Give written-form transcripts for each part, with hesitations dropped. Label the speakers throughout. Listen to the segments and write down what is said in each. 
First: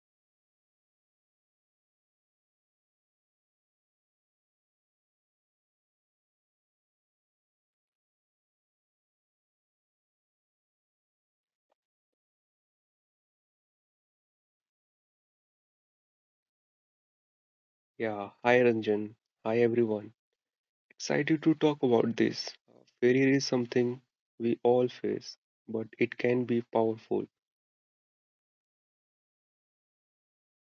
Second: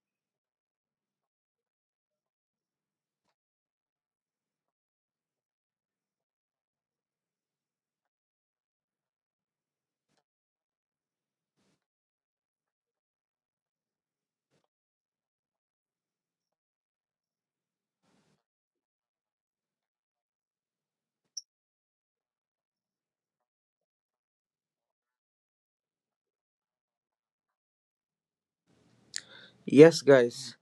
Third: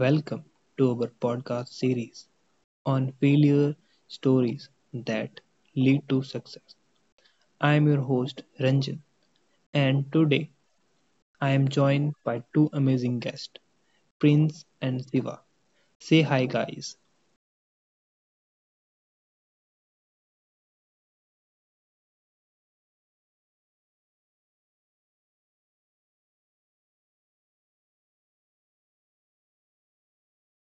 Speaker 1: Welcome to our podcast series on failure stories that lead to success. I am your host Ranjan and today I am joined by two amazing guests, Prince and Siva. Say hi guys.
Speaker 2: Yeah, hi Ranjan. Hi everyone. Excited to talk about this. Failure is something we all face, but it can be powerful.
Speaker 3: Yes, guys.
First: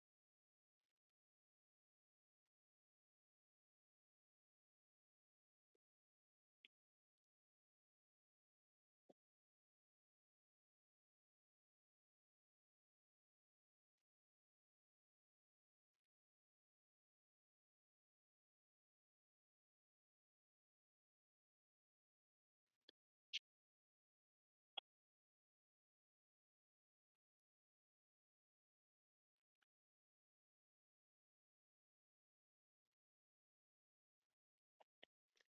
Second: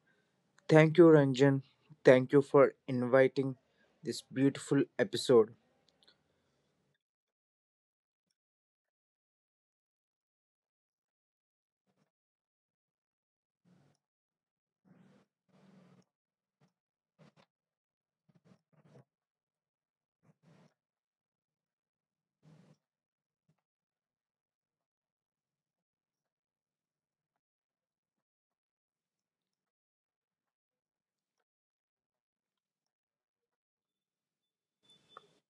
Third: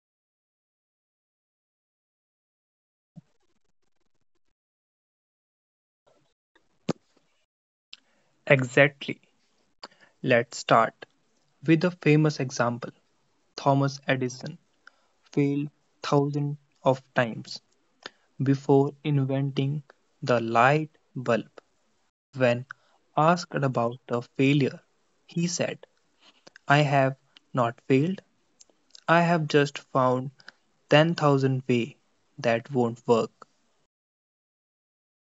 Speaker 3: Thank you, Ranjan. Thank you for inviting this beautiful episode.
Speaker 1: Exactly. Let's start with a famous example. Thomas Edison failed thousands of times before inventing the light bulb. When asked about the failure, he said, I have not failed. I have just found 10,000 ways that won't work.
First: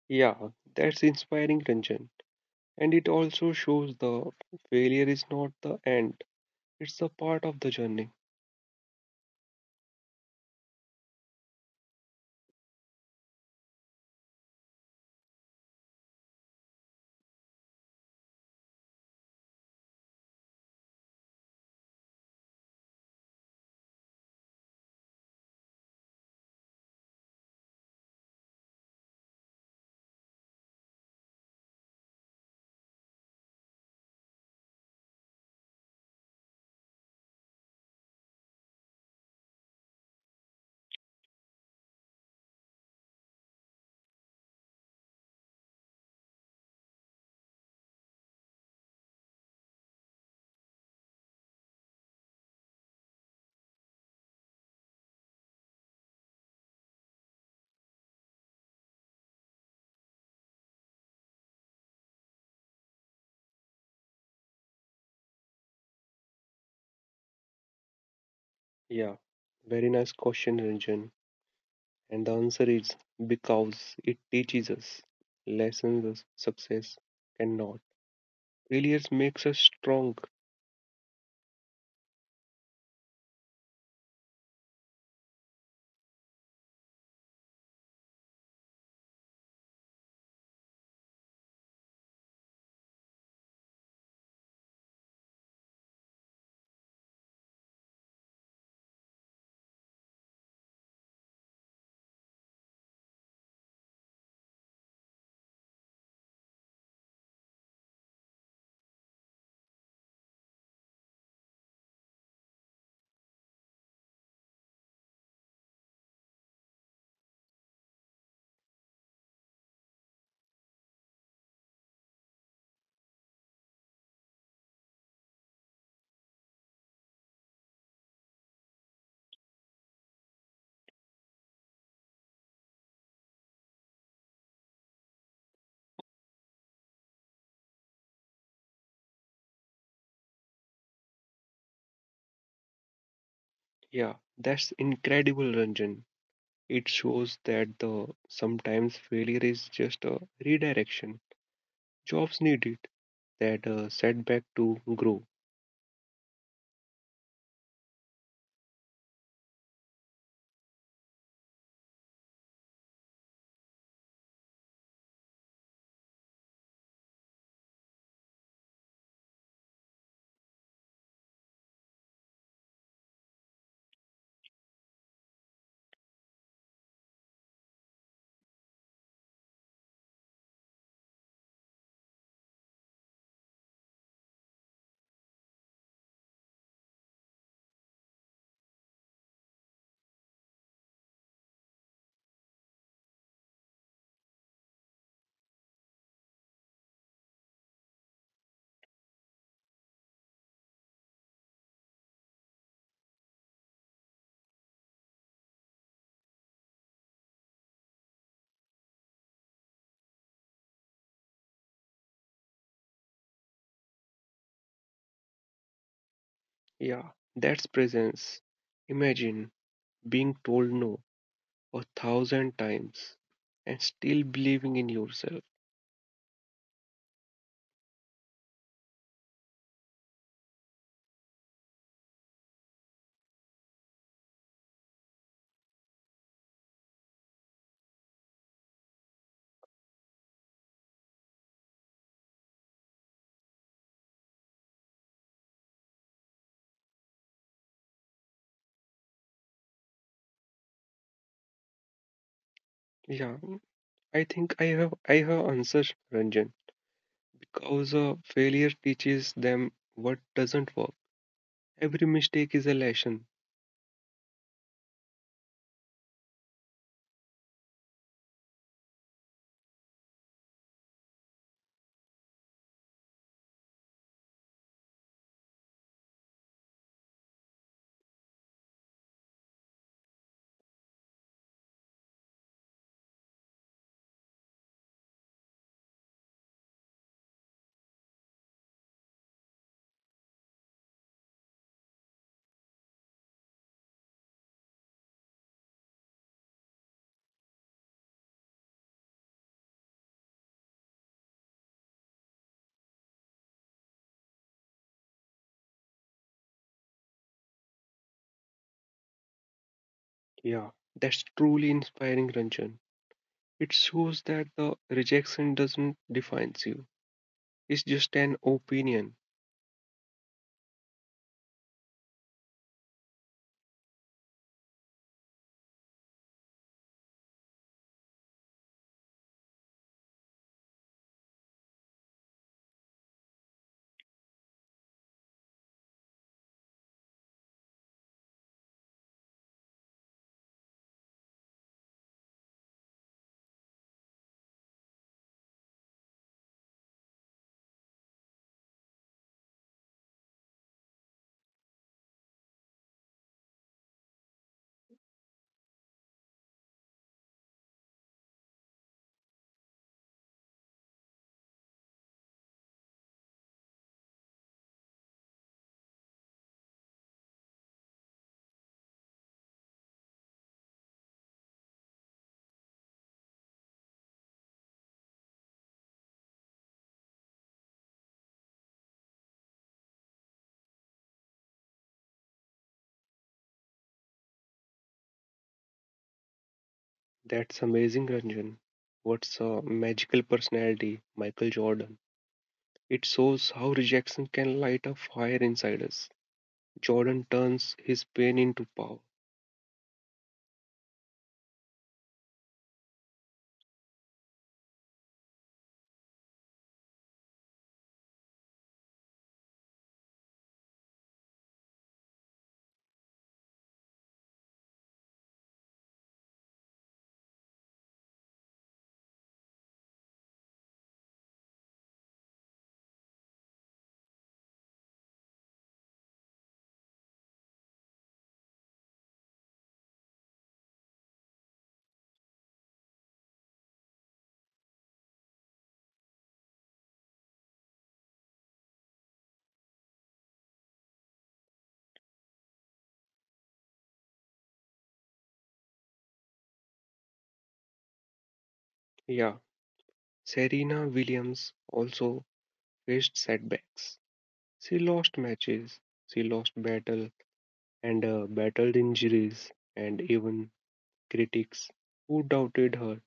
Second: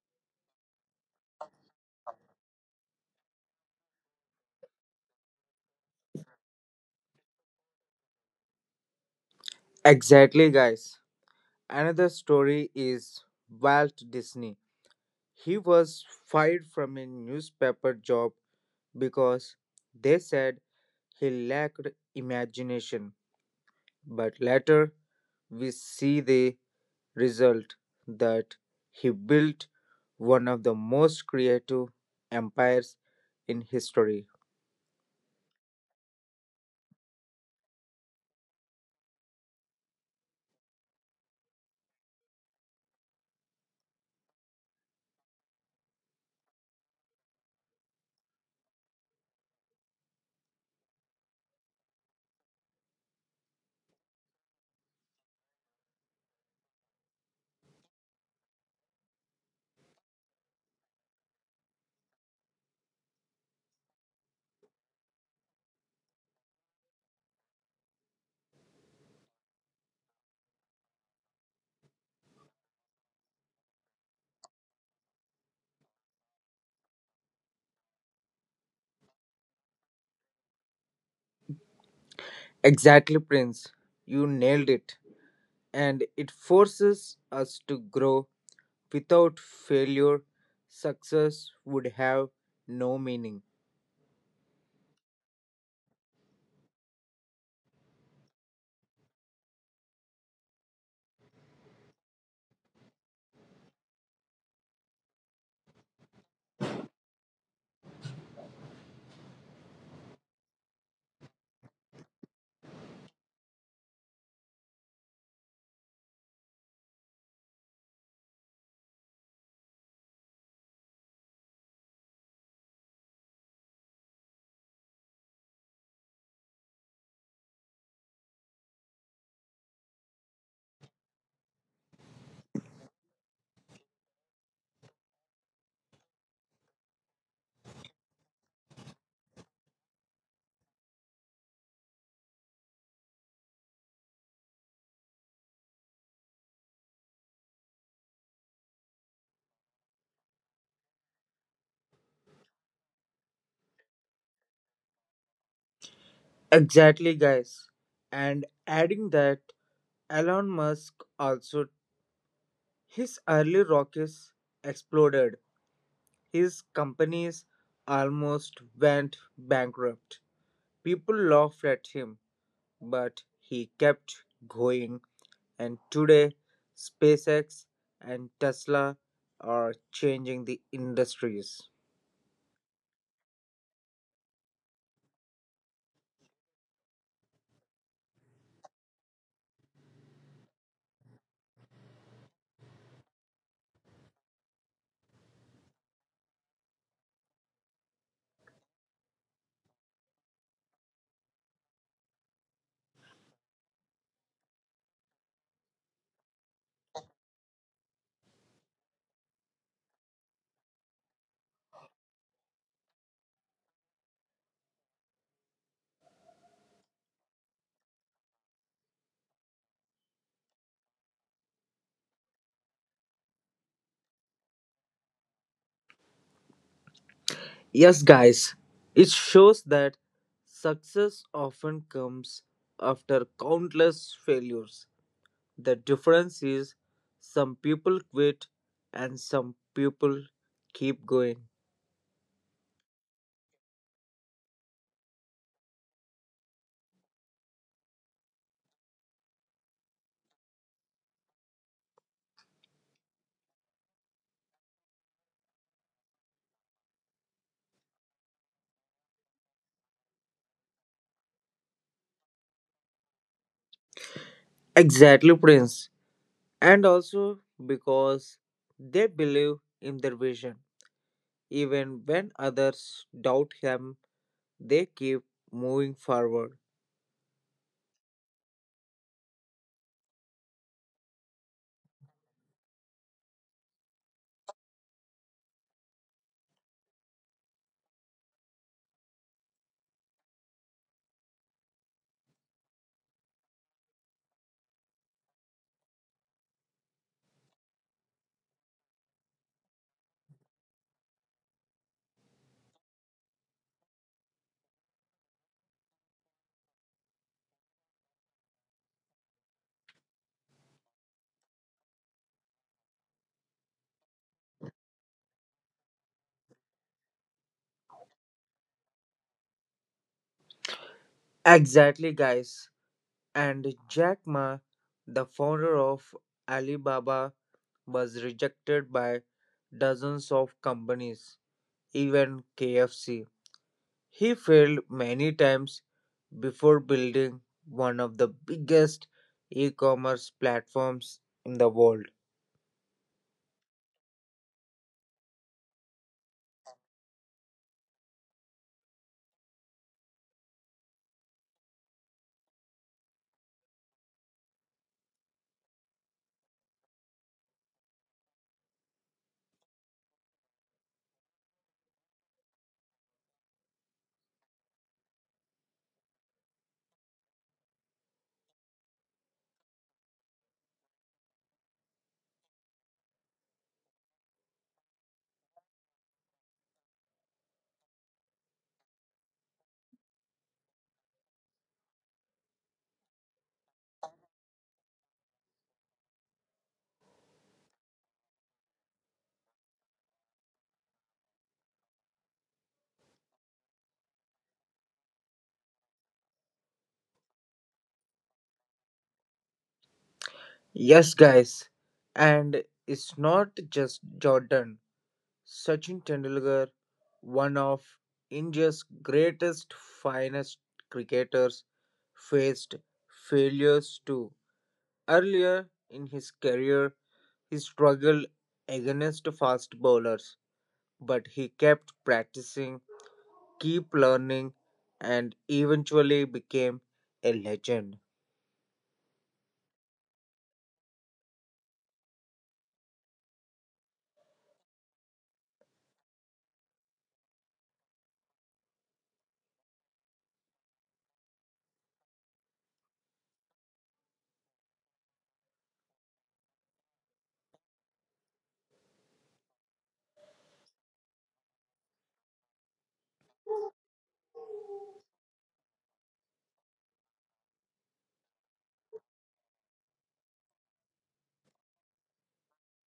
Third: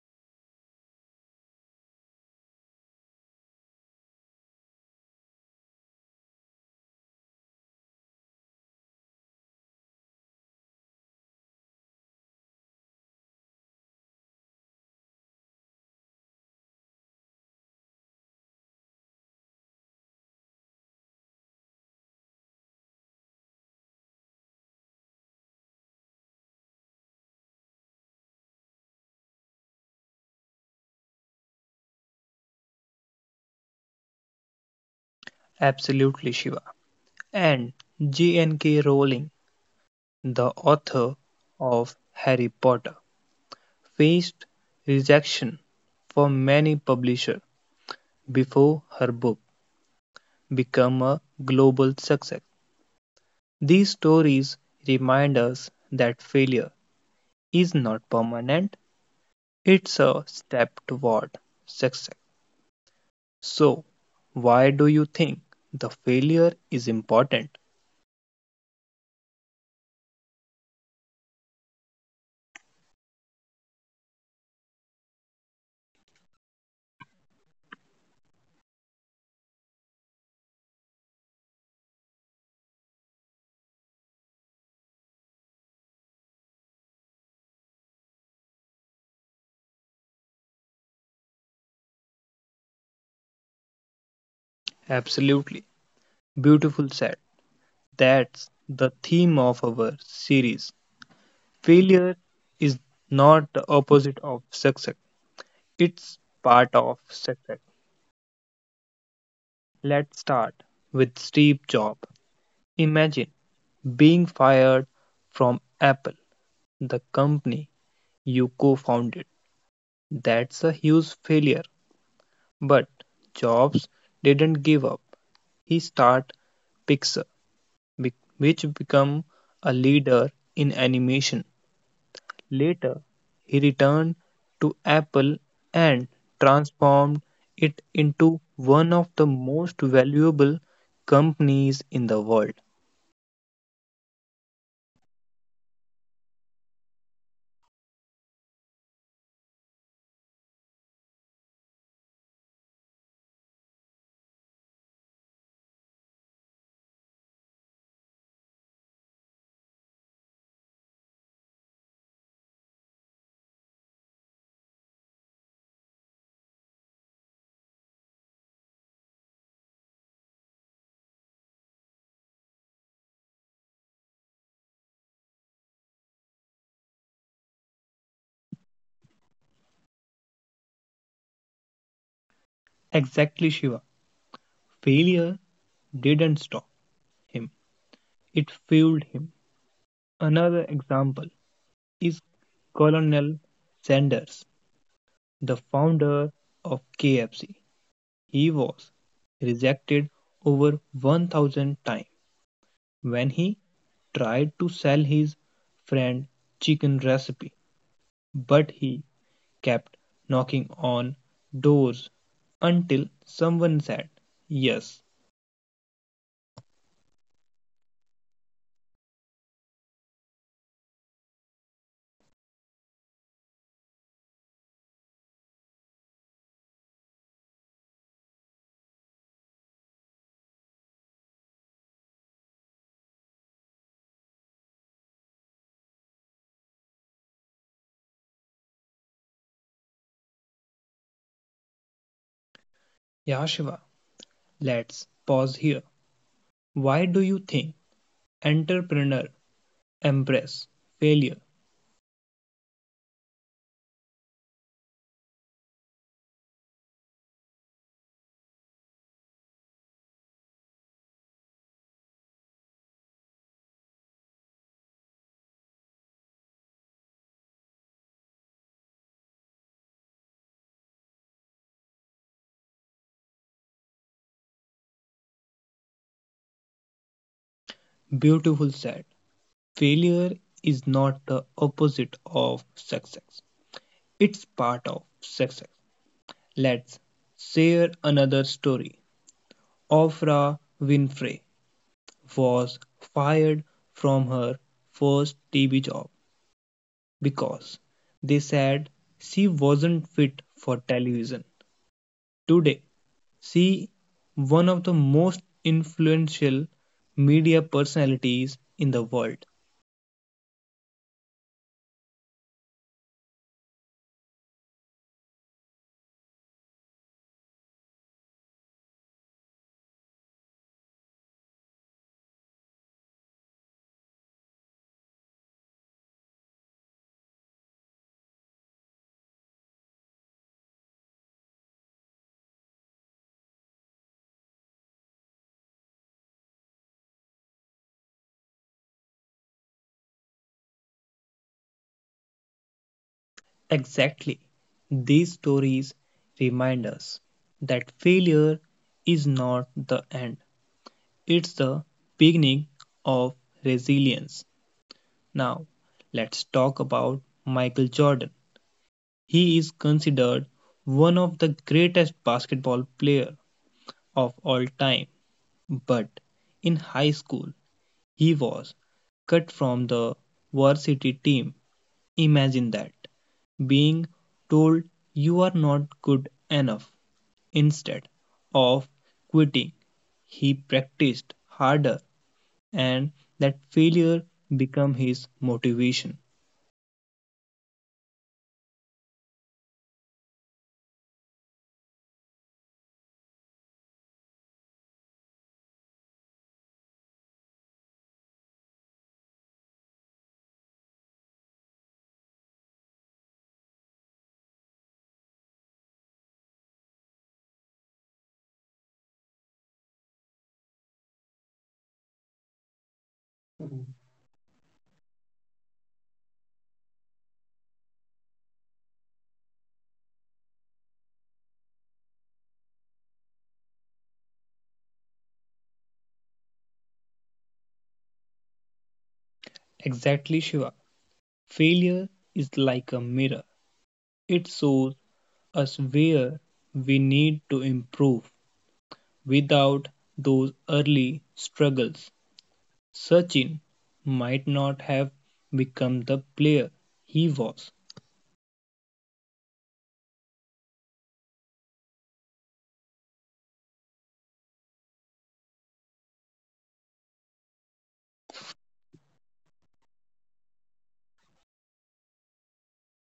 Speaker 2: Yeah, that's inspiring, Ranjan. And it also shows the failure is not the end, it's a part of the journey.
Speaker 3: Exactly, guys. Another story is Walt Disney. He was fired from a newspaper job because they said he lacked imagination. But later, we see the result that he built one of the most creative empires in history.
Speaker 1: Absolutely, Shiva. And G.N.K. Rowling, the author of Harry Potter, faced rejection from many publishers before her book became a global success. These stories remind us that failure is not permanent, it's a step toward success. So, why do you think the failure is important?
Speaker 2: Yeah, very nice question, Ranjan. And the answer is because it teaches us lessons us success cannot. Failures makes us strong.
Speaker 3: Exactly, Prince. You nailed it. And it forces us to grow. Without failure, success would have no meaning.
Speaker 1: Absolutely. Beautiful said. That's the theme of our series. Failure is not the opposite of success, it's part of success. Let's start with Steve Jobs. Imagine being fired from Apple, the company you co founded. That's a huge failure. But Jobs didn't give up. He started Pixar, which became a leader in animation. Later, he returned to Apple and transformed it into one of the most valuable companies in the world.
Speaker 2: Yeah, that's incredible, Ranjan. It shows that the sometimes failure is just a redirection. Jobs need it, that setback to grow.
Speaker 3: Exactly, guys. And adding that, Elon Musk also, his early rockets exploded. His companies almost went bankrupt. People laughed at him, but he kept going. And today, SpaceX and Tesla are changing the industries.
Speaker 1: Exactly, Shiva. Failure didn't stop him, it fueled him. Another example is Colonel Sanders, the founder of KFC. He was rejected over 1000 times when he tried to sell his friend chicken recipe but he kept knocking on doors until someone said yes.
Speaker 2: Yeah, that's presence. Imagine being told no a thousand times and still believing in yourself.
Speaker 3: Yes, guys, it shows that success often comes after countless failures. The difference is some people quit and some people keep going.
Speaker 1: Yeah, Shiva, let's pause here. Why do you think entrepreneur embrace failure?
Speaker 2: Yeah, I think I have answers, Ranjan because failure teaches them what doesn't work. Every mistake is a lesson.
Speaker 3: Exactly, Prince. And also because they believe in their vision, even when others doubt them. They keep moving forward.
Speaker 1: Beautiful said. Failure is not the opposite of success, it's part of success. Let's share another story. Oprah Winfrey was fired from her first TV job because they said she wasn't fit for television. Today, she is one of the most influential media personalities in the world.
Speaker 2: Yeah, that's truly inspiring, Ranjan. It shows that the rejection doesn't define you. It's just an opinion.
Speaker 3: Exactly, guys. And Jack Ma, the founder of Alibaba, was rejected by dozens of companies, even KFC. He failed many times before building one of the biggest e commerce platforms in the world.
Speaker 1: Exactly. These stories remind us that failure is not the end, it's the beginning of resilience. Now, let's talk about Michael Jordan. He is considered one of the greatest basketball players of all time, but in high school he was cut from the varsity team. Imagine that, being told you are not good enough. Instead of quitting, he practiced harder and that failure became his motivation.
Speaker 2: That's amazing, Ranjan. What's a magical personality, Michael Jordan? It shows how rejection can light a fire inside us. Jordan turns his pain into power.
Speaker 3: Yes, guys. And it's not just Jordan. Sachin Tendulkar, one of India's greatest finest cricketers, faced failures too. Earlier in his career, he struggled against fast bowlers, but he kept practicing, keep learning, and eventually became a legend.
Speaker 1: Exactly, Shiva. Failure is like a mirror. It shows us where we need to improve. Without those early struggles, Sachin might not have become the player he was.
Speaker 2: Yeah, Serena Williams also faced setbacks. She lost matches, she lost battle, and battled injuries, and even critics who doubted her.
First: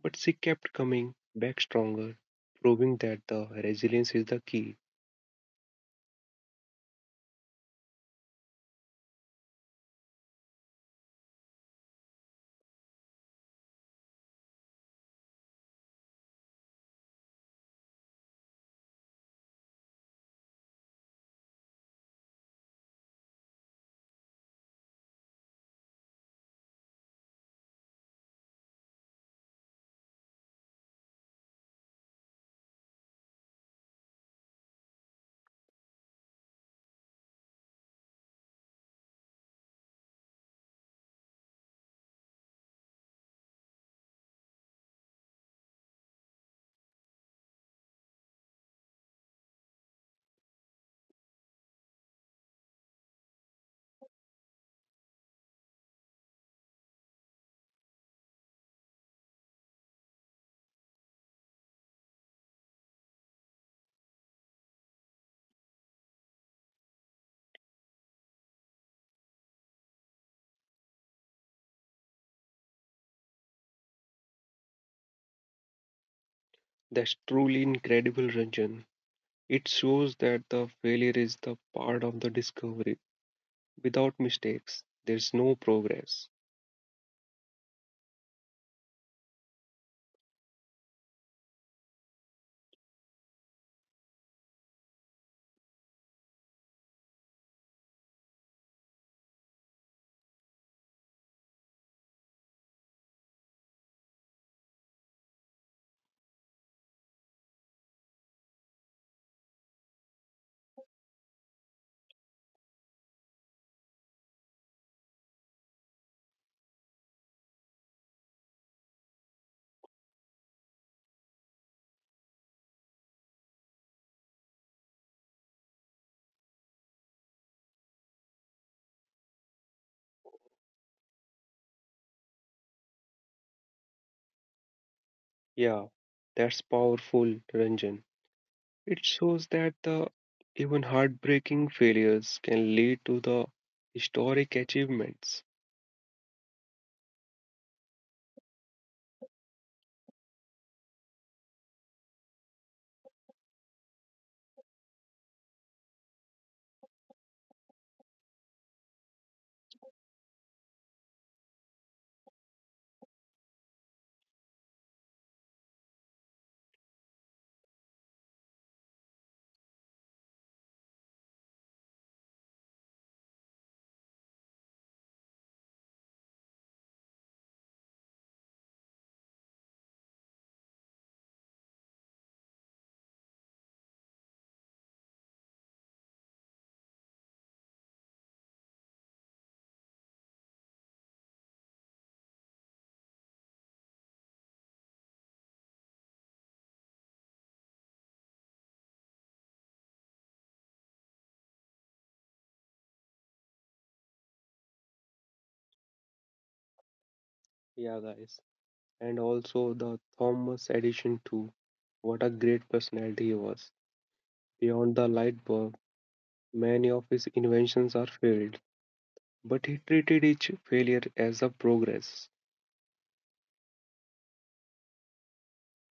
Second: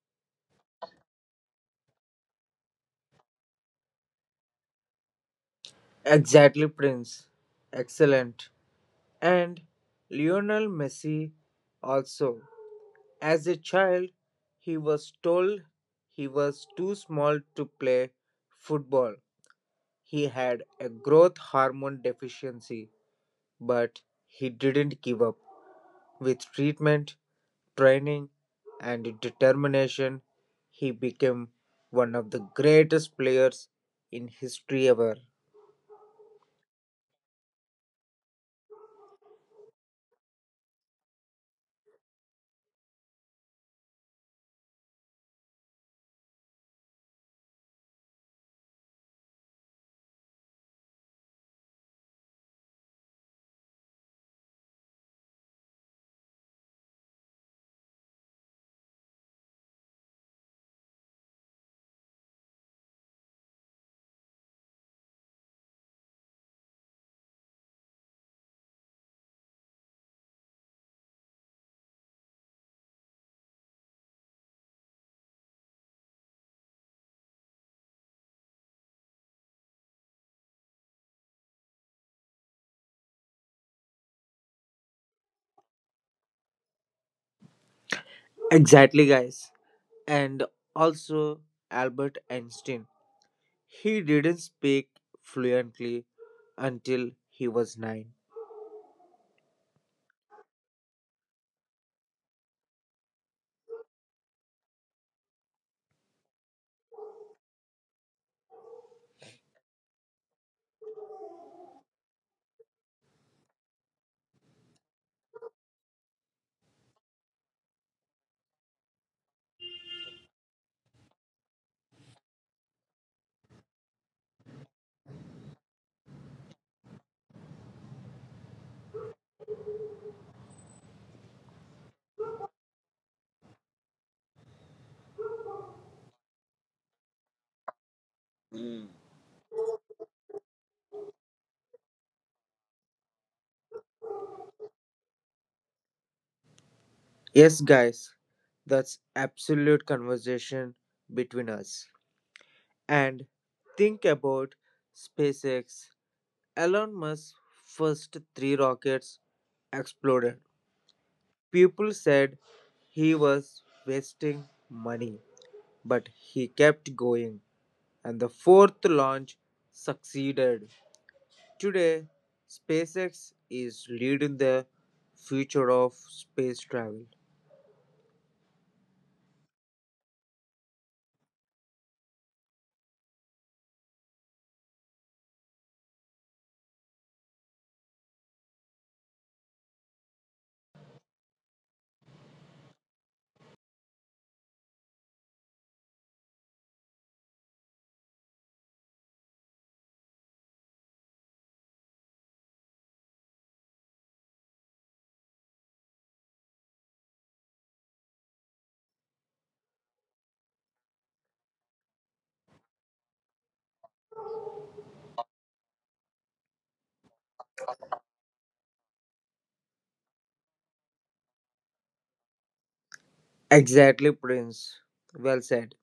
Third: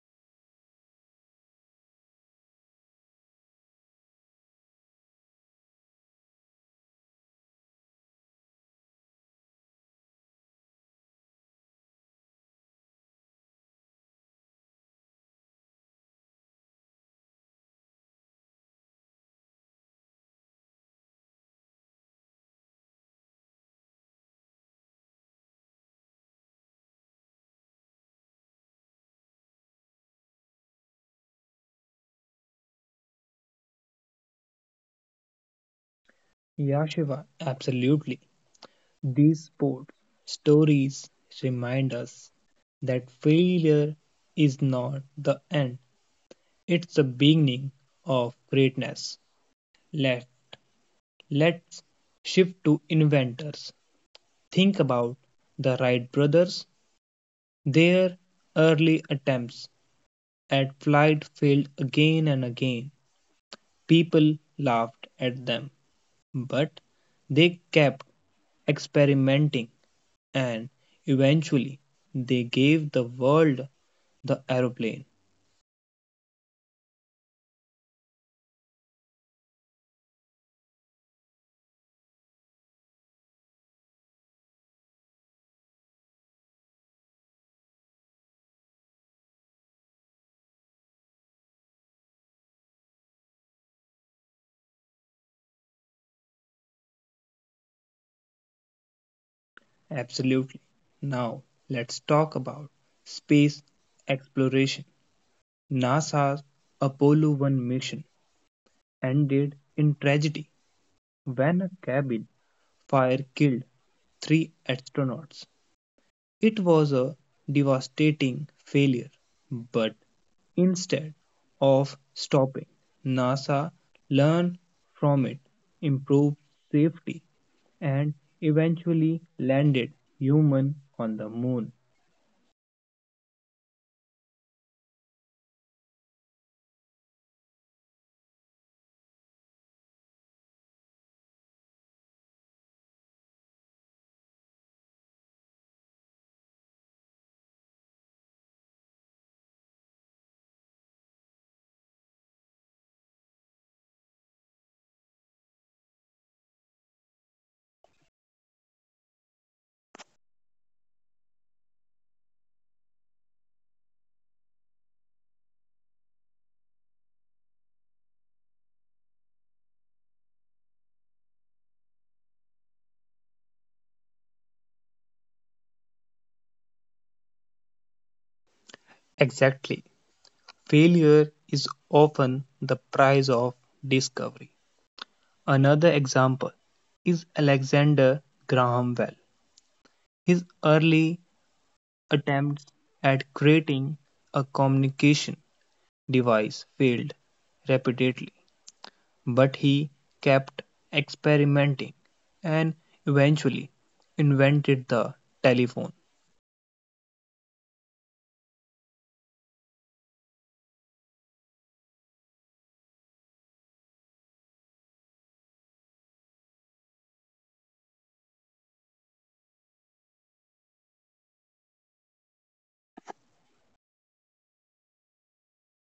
Speaker 2: But she kept coming back stronger, proving that the resilience is the key.
Speaker 3: Exactly, Prince. Excellent. And Lionel Messi also. As a child, he was told he was too small to play football. He had a growth hormone deficiency, but he didn't give up. With treatment, training, and determination, he became one of the greatest players in history ever.
Speaker 1: Yeah, Shiva, absolutely. These sports stories remind us that failure is not the end, it's the beginning of greatness. Let, let's shift to inventors. Think about the Wright brothers. Their early attempts at flight failed again and again. People laughed at them, but they kept experimenting and eventually they gave the world the aeroplane.
Speaker 2: That's truly incredible, Ranjan. It shows that the failure is the part of the discovery. Without mistakes, there's no progress.
Speaker 3: Exactly, guys. And also Albert Einstein. He didn't speak fluently until he was nine.
Speaker 1: Absolutely. Now, let's talk about space exploration. NASA's Apollo 1 mission ended in tragedy when a cabin fire killed three astronauts. It was a devastating failure, but instead of stopping, NASA learned from it, improved safety, and eventually landed humans on the moon.
Speaker 2: Yeah, that's powerful, Ranjan.
Speaker 3: Mm.
Speaker 2: It shows that the even heartbreaking failures can lead to the historic achievements.
Speaker 3: Yes, guys, that's absolute conversation between us. And think about SpaceX. Elon Musk's first three rockets exploded. People said he was wasting money, but he kept going, and the fourth launch succeeded. Today, SpaceX is leading the future of space travel.
Speaker 1: Exactly. Failure is often the price of discovery. Another example is Alexander Graham Bell. His early attempts at creating a communication device failed repeatedly, but he kept experimenting and eventually invented the telephone.
Speaker 2: Yeah, guys. And also the Thomas Edison too. What a great personality he was. Beyond the light bulb, many of his inventions are failed, but he treated each failure as a progress.
Speaker 3: Exactly, Prince. Well said.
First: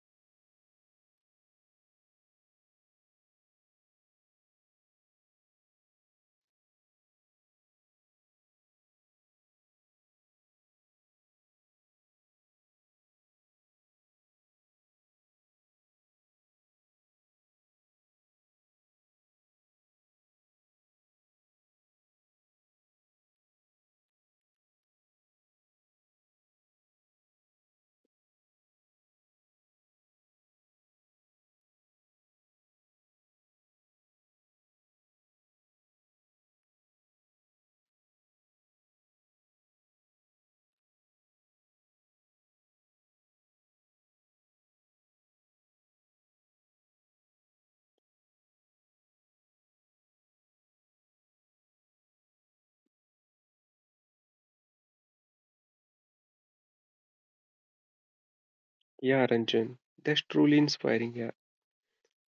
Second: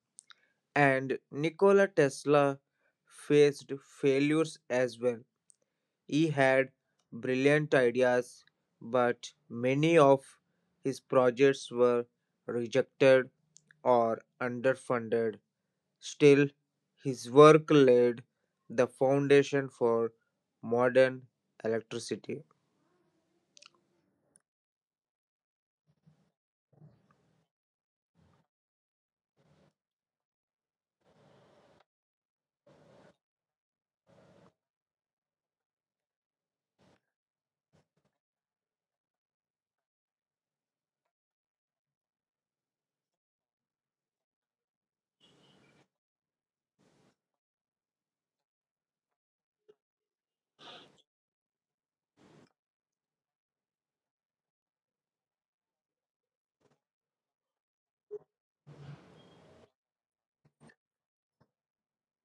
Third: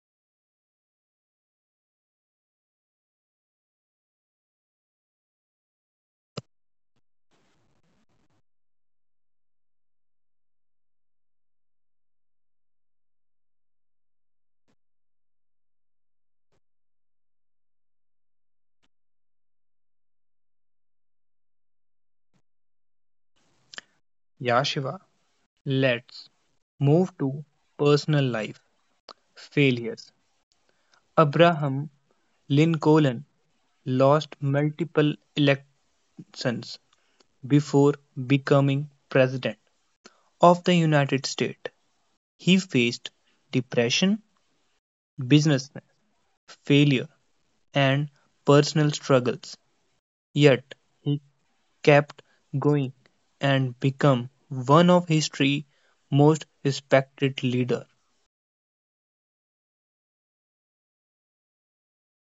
Speaker 3: And Nikola Tesla faced failures as well. He had brilliant ideas, but many of his projects were rejected or underfunded. Still, his work laid the foundation for modern electricity.
Speaker 1: Yeah, Shiva, let's move to personal life failures. Abraham Lincoln lost multiple elections before becoming president of the United States. He faced depression, business failure, and personal struggles. Yet he kept going and became one of history's most respected leaders.
Speaker 2: Yeah, Ranjan, that's truly inspiring. Yeah.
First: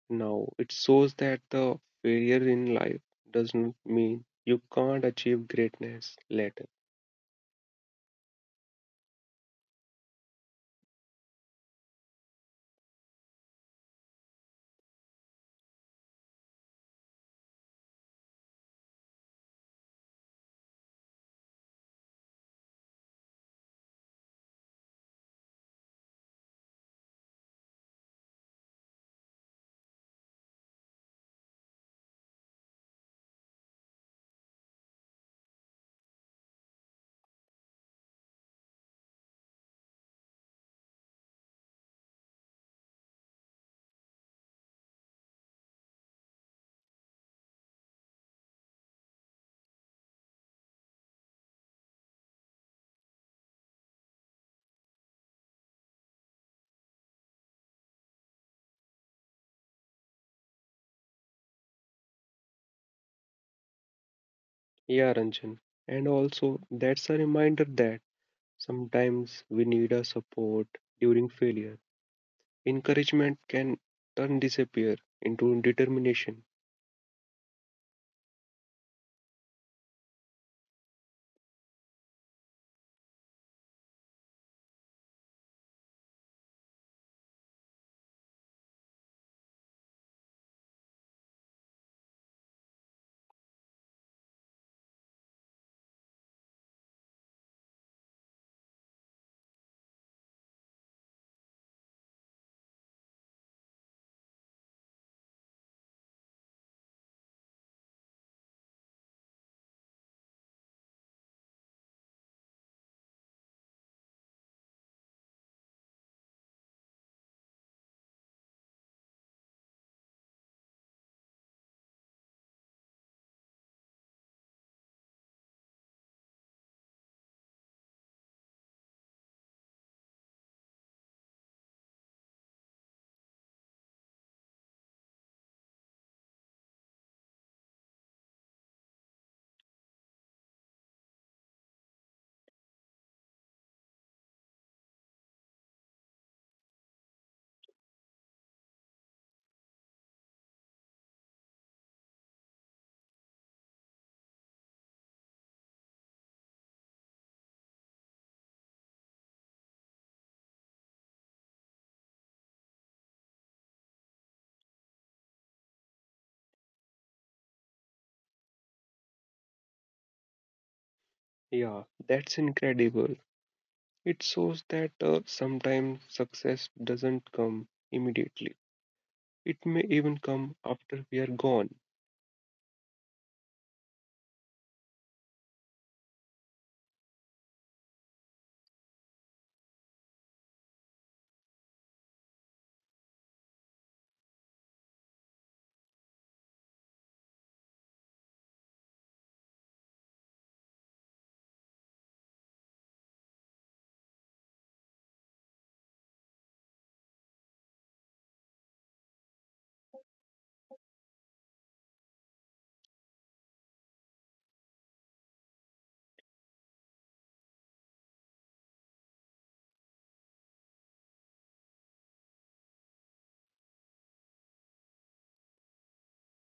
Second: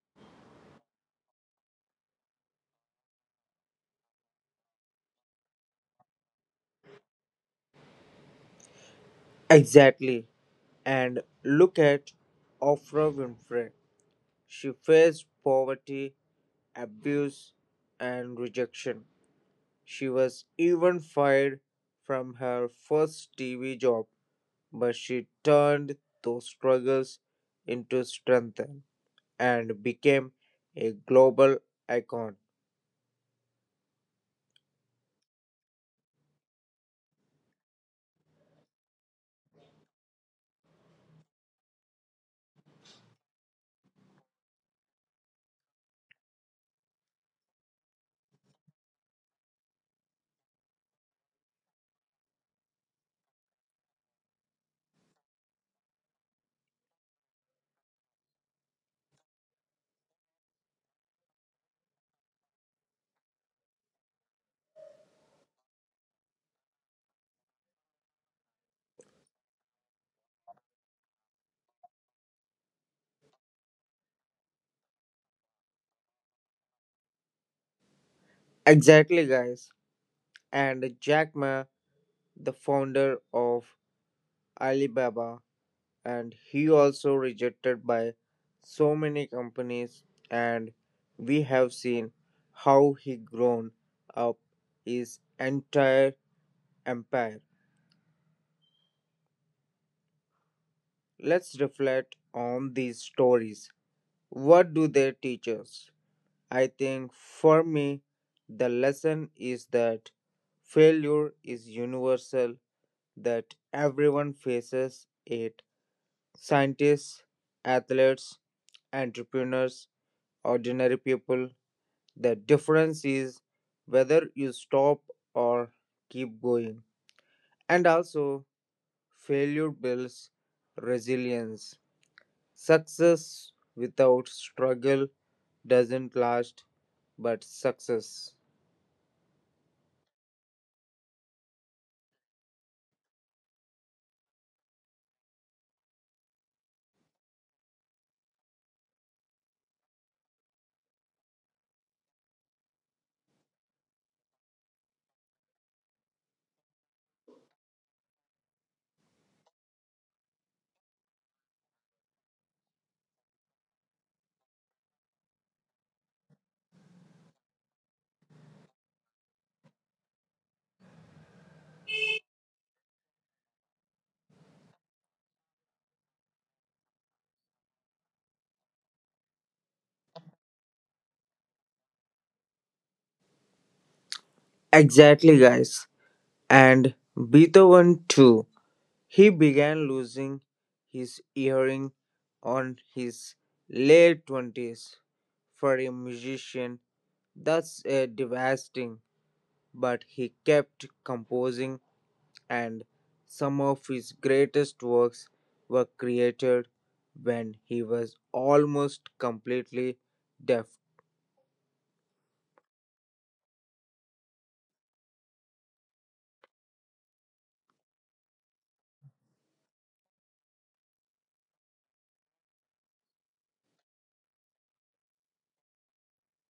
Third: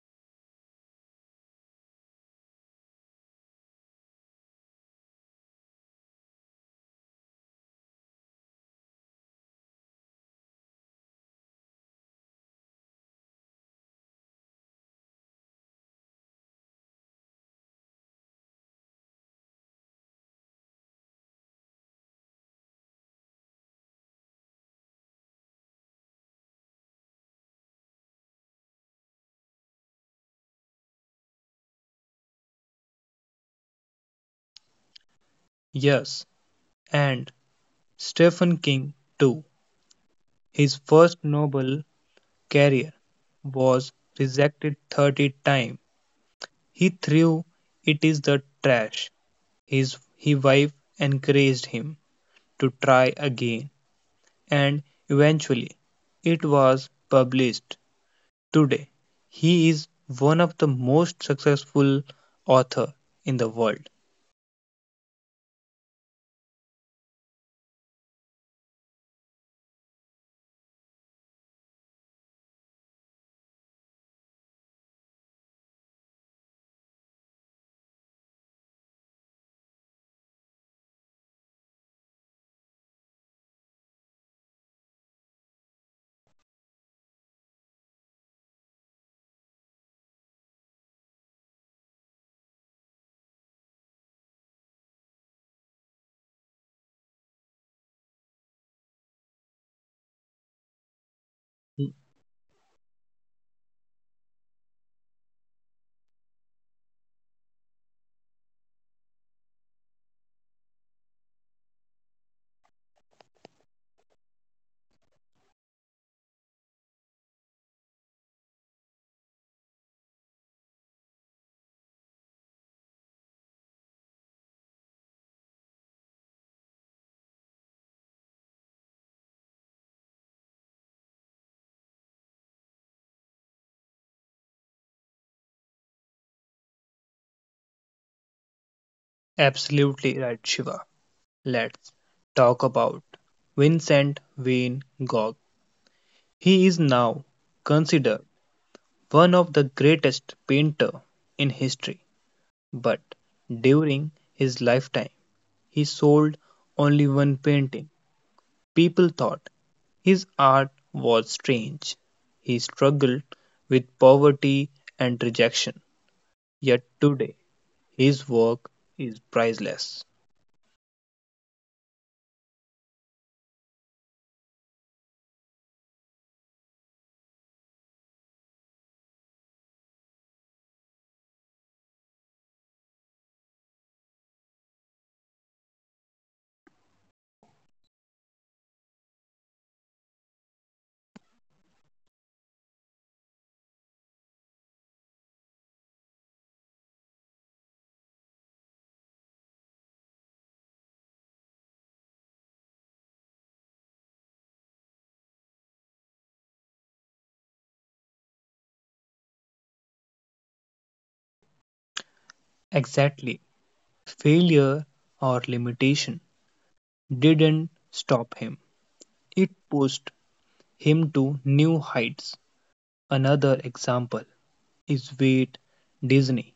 Speaker 2: Now, it shows that the failure in life does not mean you can't achieve greatness later.
Speaker 3: Exactly. And look at Oprah Winfrey. She faced poverty, abuse, and rejection. She was even fired from her first TV job, but she turned those struggles into strength and became a global icon.
Speaker 1: Yes, and Stephen King too. His first novel career was rejected 30 times. He threw it in the trash. His he wife encouraged him to try again, and eventually it was published. Today, he is one of the most successful author in the world.
Speaker 2: Yeah, Ranjan. And also, that's a reminder that sometimes we need a support during failure. Encouragement can turn disappear into determination.
Speaker 3: Exactly, guys. And Jack Ma, the founder of Alibaba, and he also rejected by so many companies, and we have seen how he grown up his entire empire. Let's reflect on these stories. What do they teach us? I think for me the lesson is that failure is universal, that everyone faces it: scientists, athletes, entrepreneurs, ordinary people. The difference is whether you stop or keep going. And also, failure builds resilience. Success without struggle doesn't last, but success.
Speaker 1: Absolutely right, Shiva. Let's talk about Vincent Van Gogh. He is now considered one of the greatest painter in history, but during his lifetime, he sold only one painting. People thought his art was strange. He struggled with poverty and rejection. Yet today, his work is priceless.
Speaker 2: Yeah, that's incredible. It shows that sometimes success doesn't come immediately. It may even come after we are gone.
Speaker 3: Exactly, guys. And Beethoven, too. He began losing his hearing on his late 20s. For a musician, that's a devastating. But he kept composing, and some of his greatest works were created when he was almost completely deaf.
Speaker 1: Exactly. Failure or limitation didn't stop him, it pushed him to new heights. Another example is Walt Disney.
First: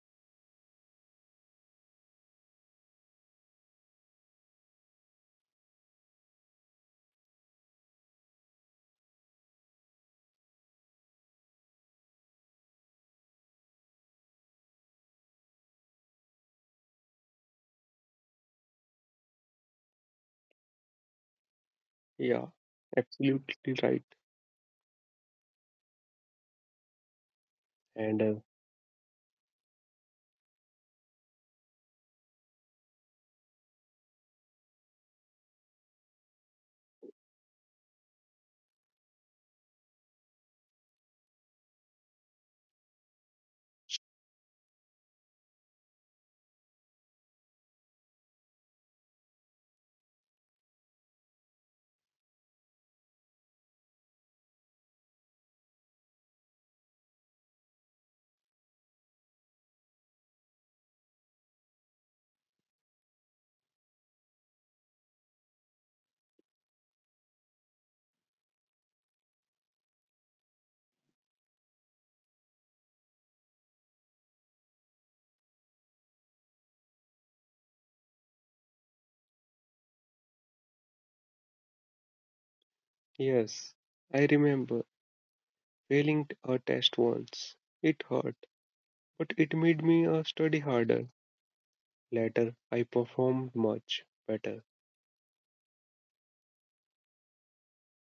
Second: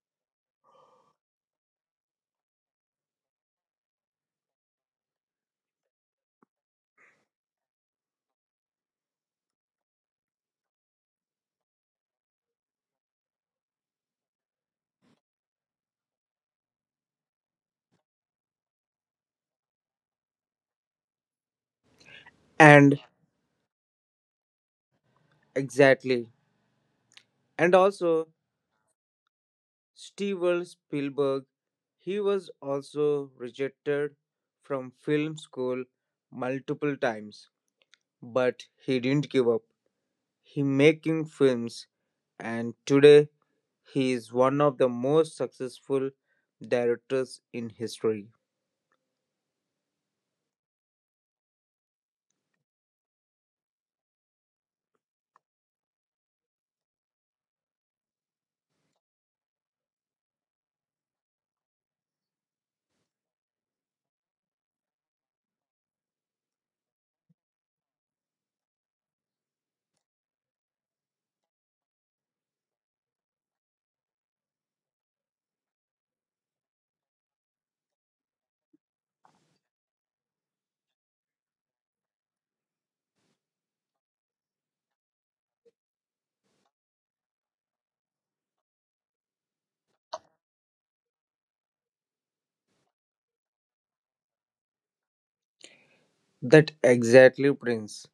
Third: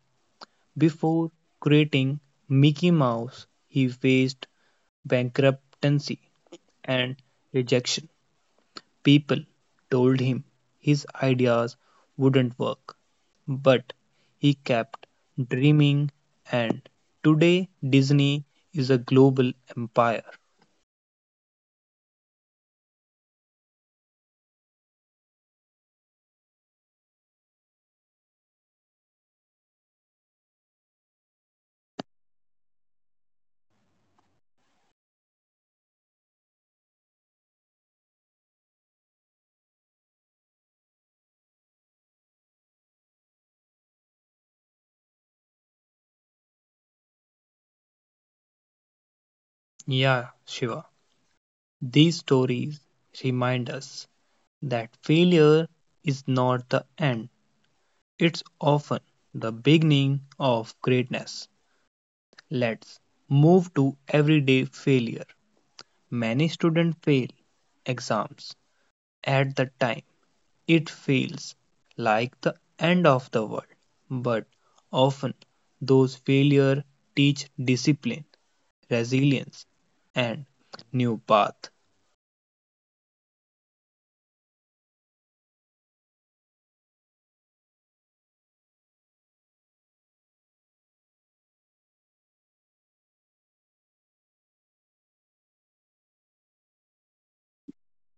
Speaker 1: Before creating Mickey Mouse, he faced bankruptcy and rejection. People told him his ideas wouldn't work, but he kept dreaming, and today Disney is a global empire.
Speaker 2: Yeah,
Speaker 3: And
Speaker 2: absolutely right.
Speaker 3: exactly, and
Speaker 2: And
Speaker 3: also Steven Spielberg, he was also rejected from film school multiple times, but he didn't give up. He making films, and today he is one of the most successful directors in history.
Speaker 1: Yeah, Shiva, these stories remind us that failure is not the end, it's often the beginning of greatness. Let's move to everyday failure. Many students fail exams. At the time it feels like the end of the world, but often those failures teach discipline, resilience, and new path.
Speaker 2: yes, I remember failing a test once. It hurt, but it made me study harder. Later, I performed much better.
Speaker 3: That exactly Prince.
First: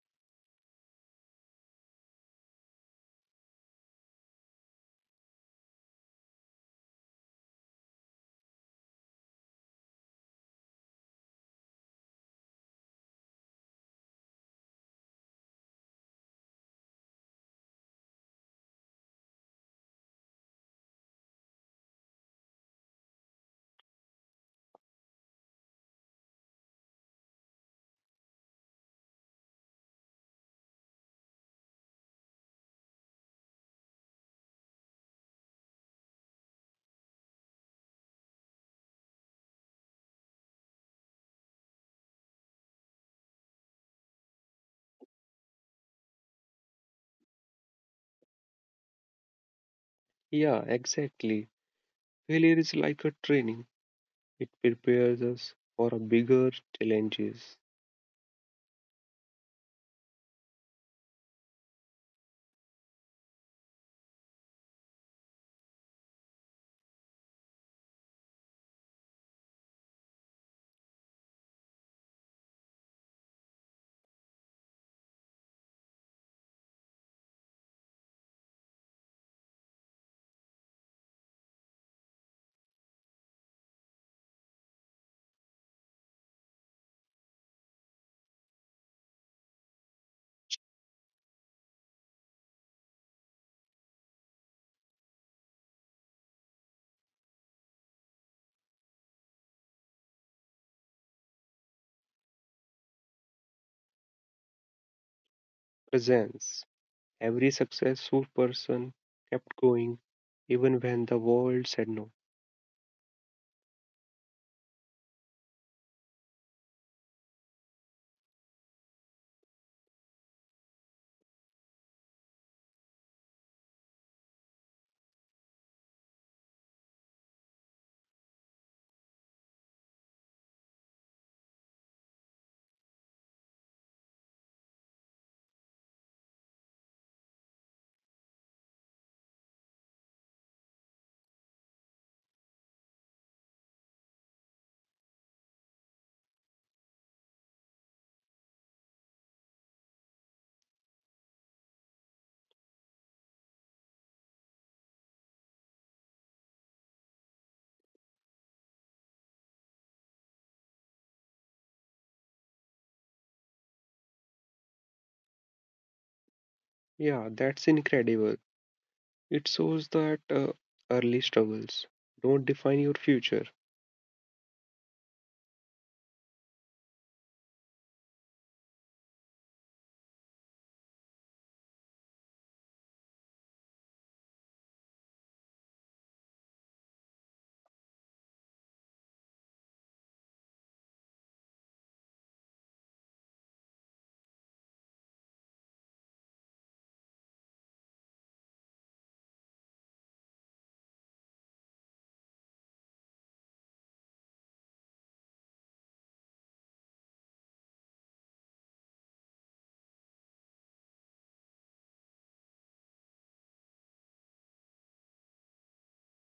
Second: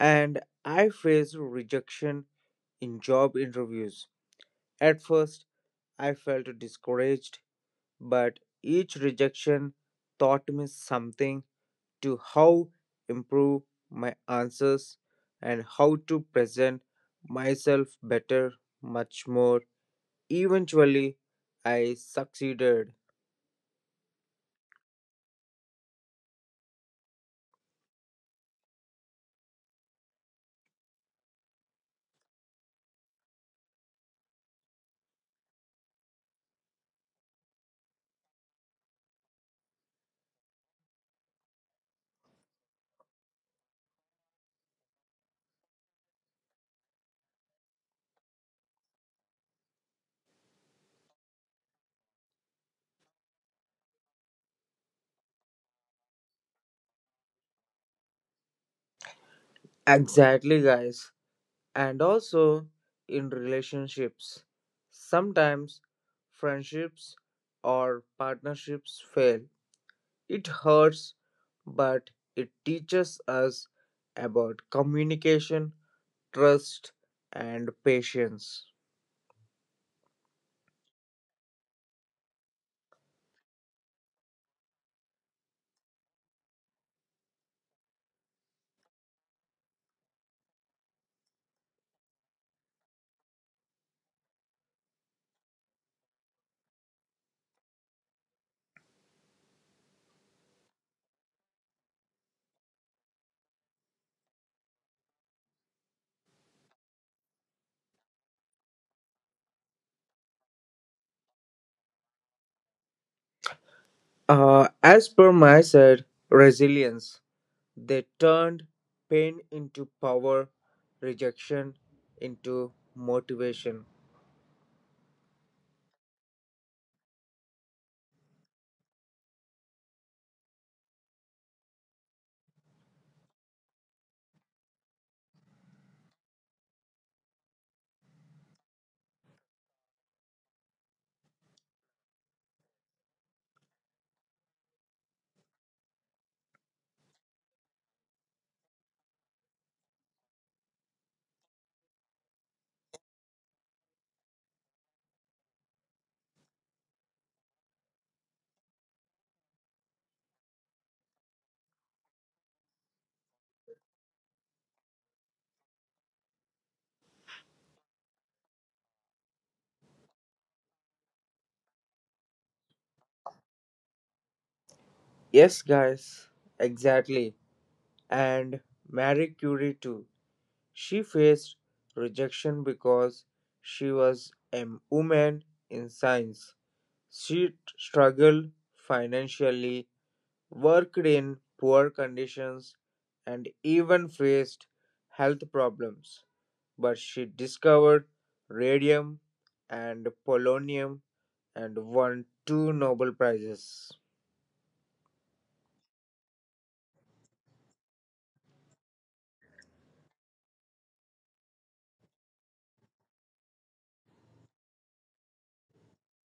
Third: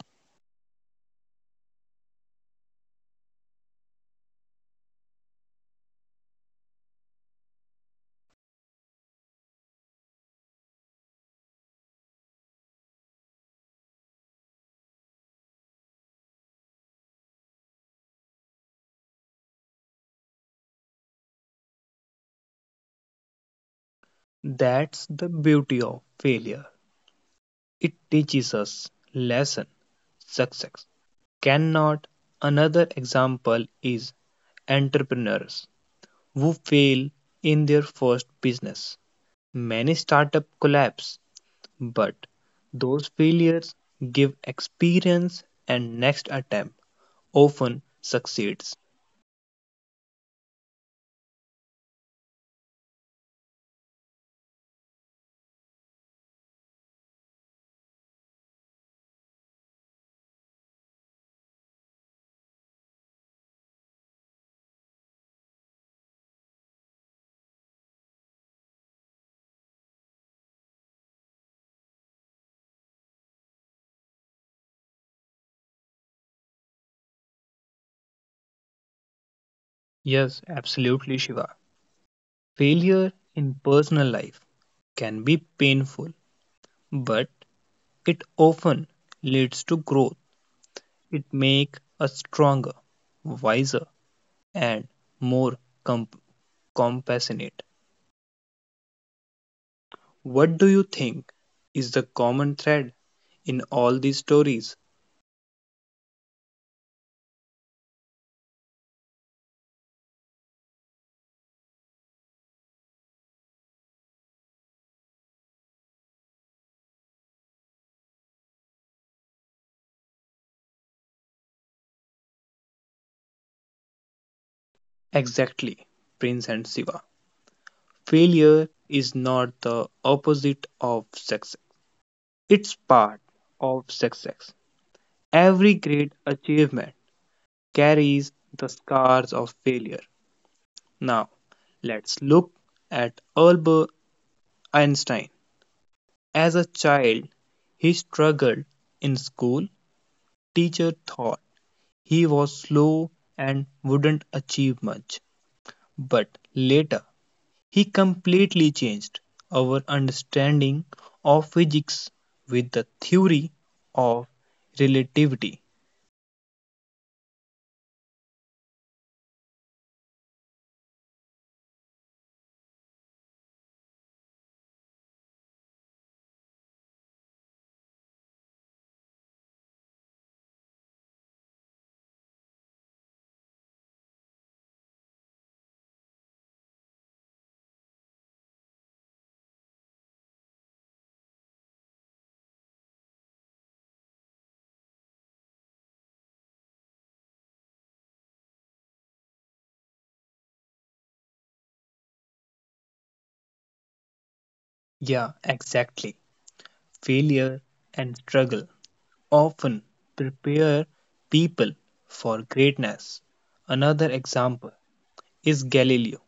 Speaker 3: And I faced rejection in job interviews. At first, I felt discouraged, but each rejection taught me something to how improve my answers and how to present myself better, much more. Eventually, I succeeded.
Speaker 1: That's the beauty of failure. It teaches us lesson, success cannot. Another example is entrepreneurs who fail in their first business. Many startups collapse. But those failures give experience, and next attempt often succeeds.
Speaker 2: Yeah, exactly. Failure is like a training. It prepares us for a bigger challenges.
Speaker 3: Exactly, guys. And also in relationships. Sometimes friendships or partnerships fail. It hurts, but it teaches us about communication, trust, and patience.
Speaker 1: Yes, absolutely, Shiva. Failure in personal life can be painful, but it often leads to growth. It makes us stronger, wiser, and more comp- compassionate. What do you think is the common thread in all these stories?
Speaker 2: Presence. Every successful person kept going even when the world said no.
Speaker 3: As per my side, resilience. They turned pain into power, rejection into motivation.
Speaker 1: Exactly, Prince and Shiva. Failure is not the opposite of success, it's part of success. Every great achievement carries the scars of failure. Now, let's look at Albert Einstein. As a child, he struggled in school. Teacher thought he was slow and wouldn't achieve much. But later, he completely changed our understanding of physics with the theory of relativity.
Speaker 2: Yeah, that's incredible. It shows that early struggles don't define your future.
Speaker 3: Yes, guys, exactly. And Marie Curie too. She faced rejection because she was a woman in science. She struggled financially, worked in poor conditions, and even faced health problems. But she discovered radium and polonium and won two Nobel Prizes.
Speaker 1: Yeah, exactly. Failure and struggle often prepare people for greatness. Another example is Galileo.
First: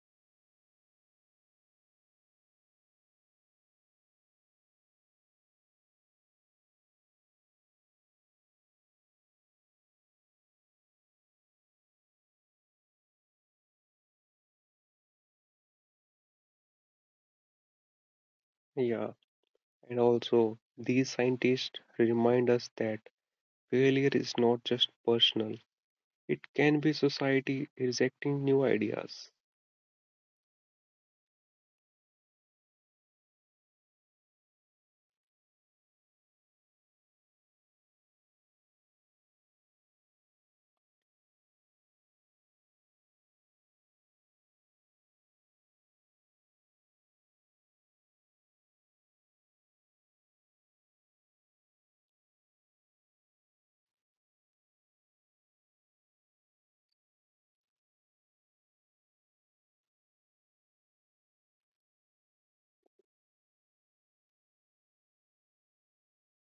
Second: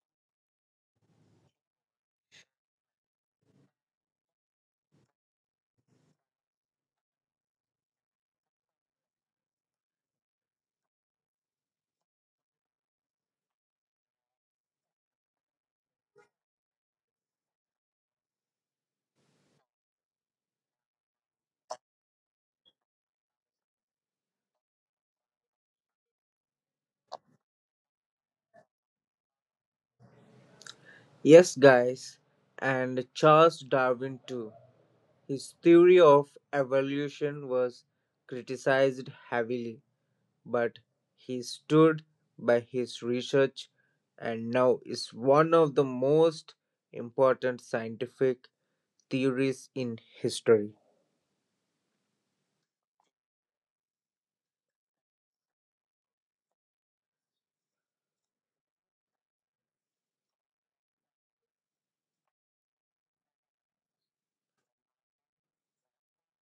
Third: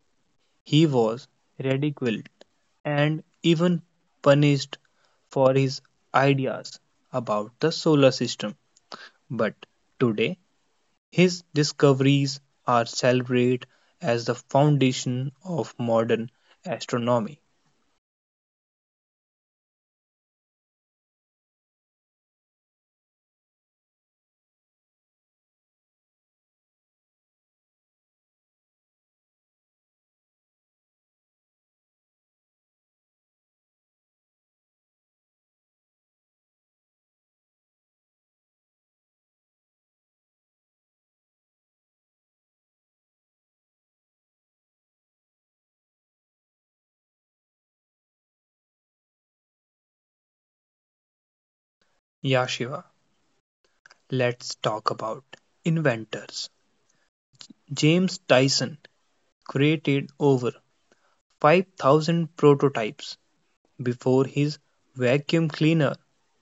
Speaker 1: He was ridiculed and even punished for his ideas about the solar system. But today, his discoveries are celebrated as the foundation of modern astronomy.
Speaker 2: Yeah, and also these scientists remind us that failure is not just personal, it can be society rejecting new ideas.
Speaker 3: Yes, guys, and Charles Darwin too. His theory of evolution was criticized heavily, but he stood by his research and now is one of the most important scientific theories in history.
Speaker 1: Yashiva, let's talk about inventors. James Dyson created over 5000 prototypes before his vacuum cleaner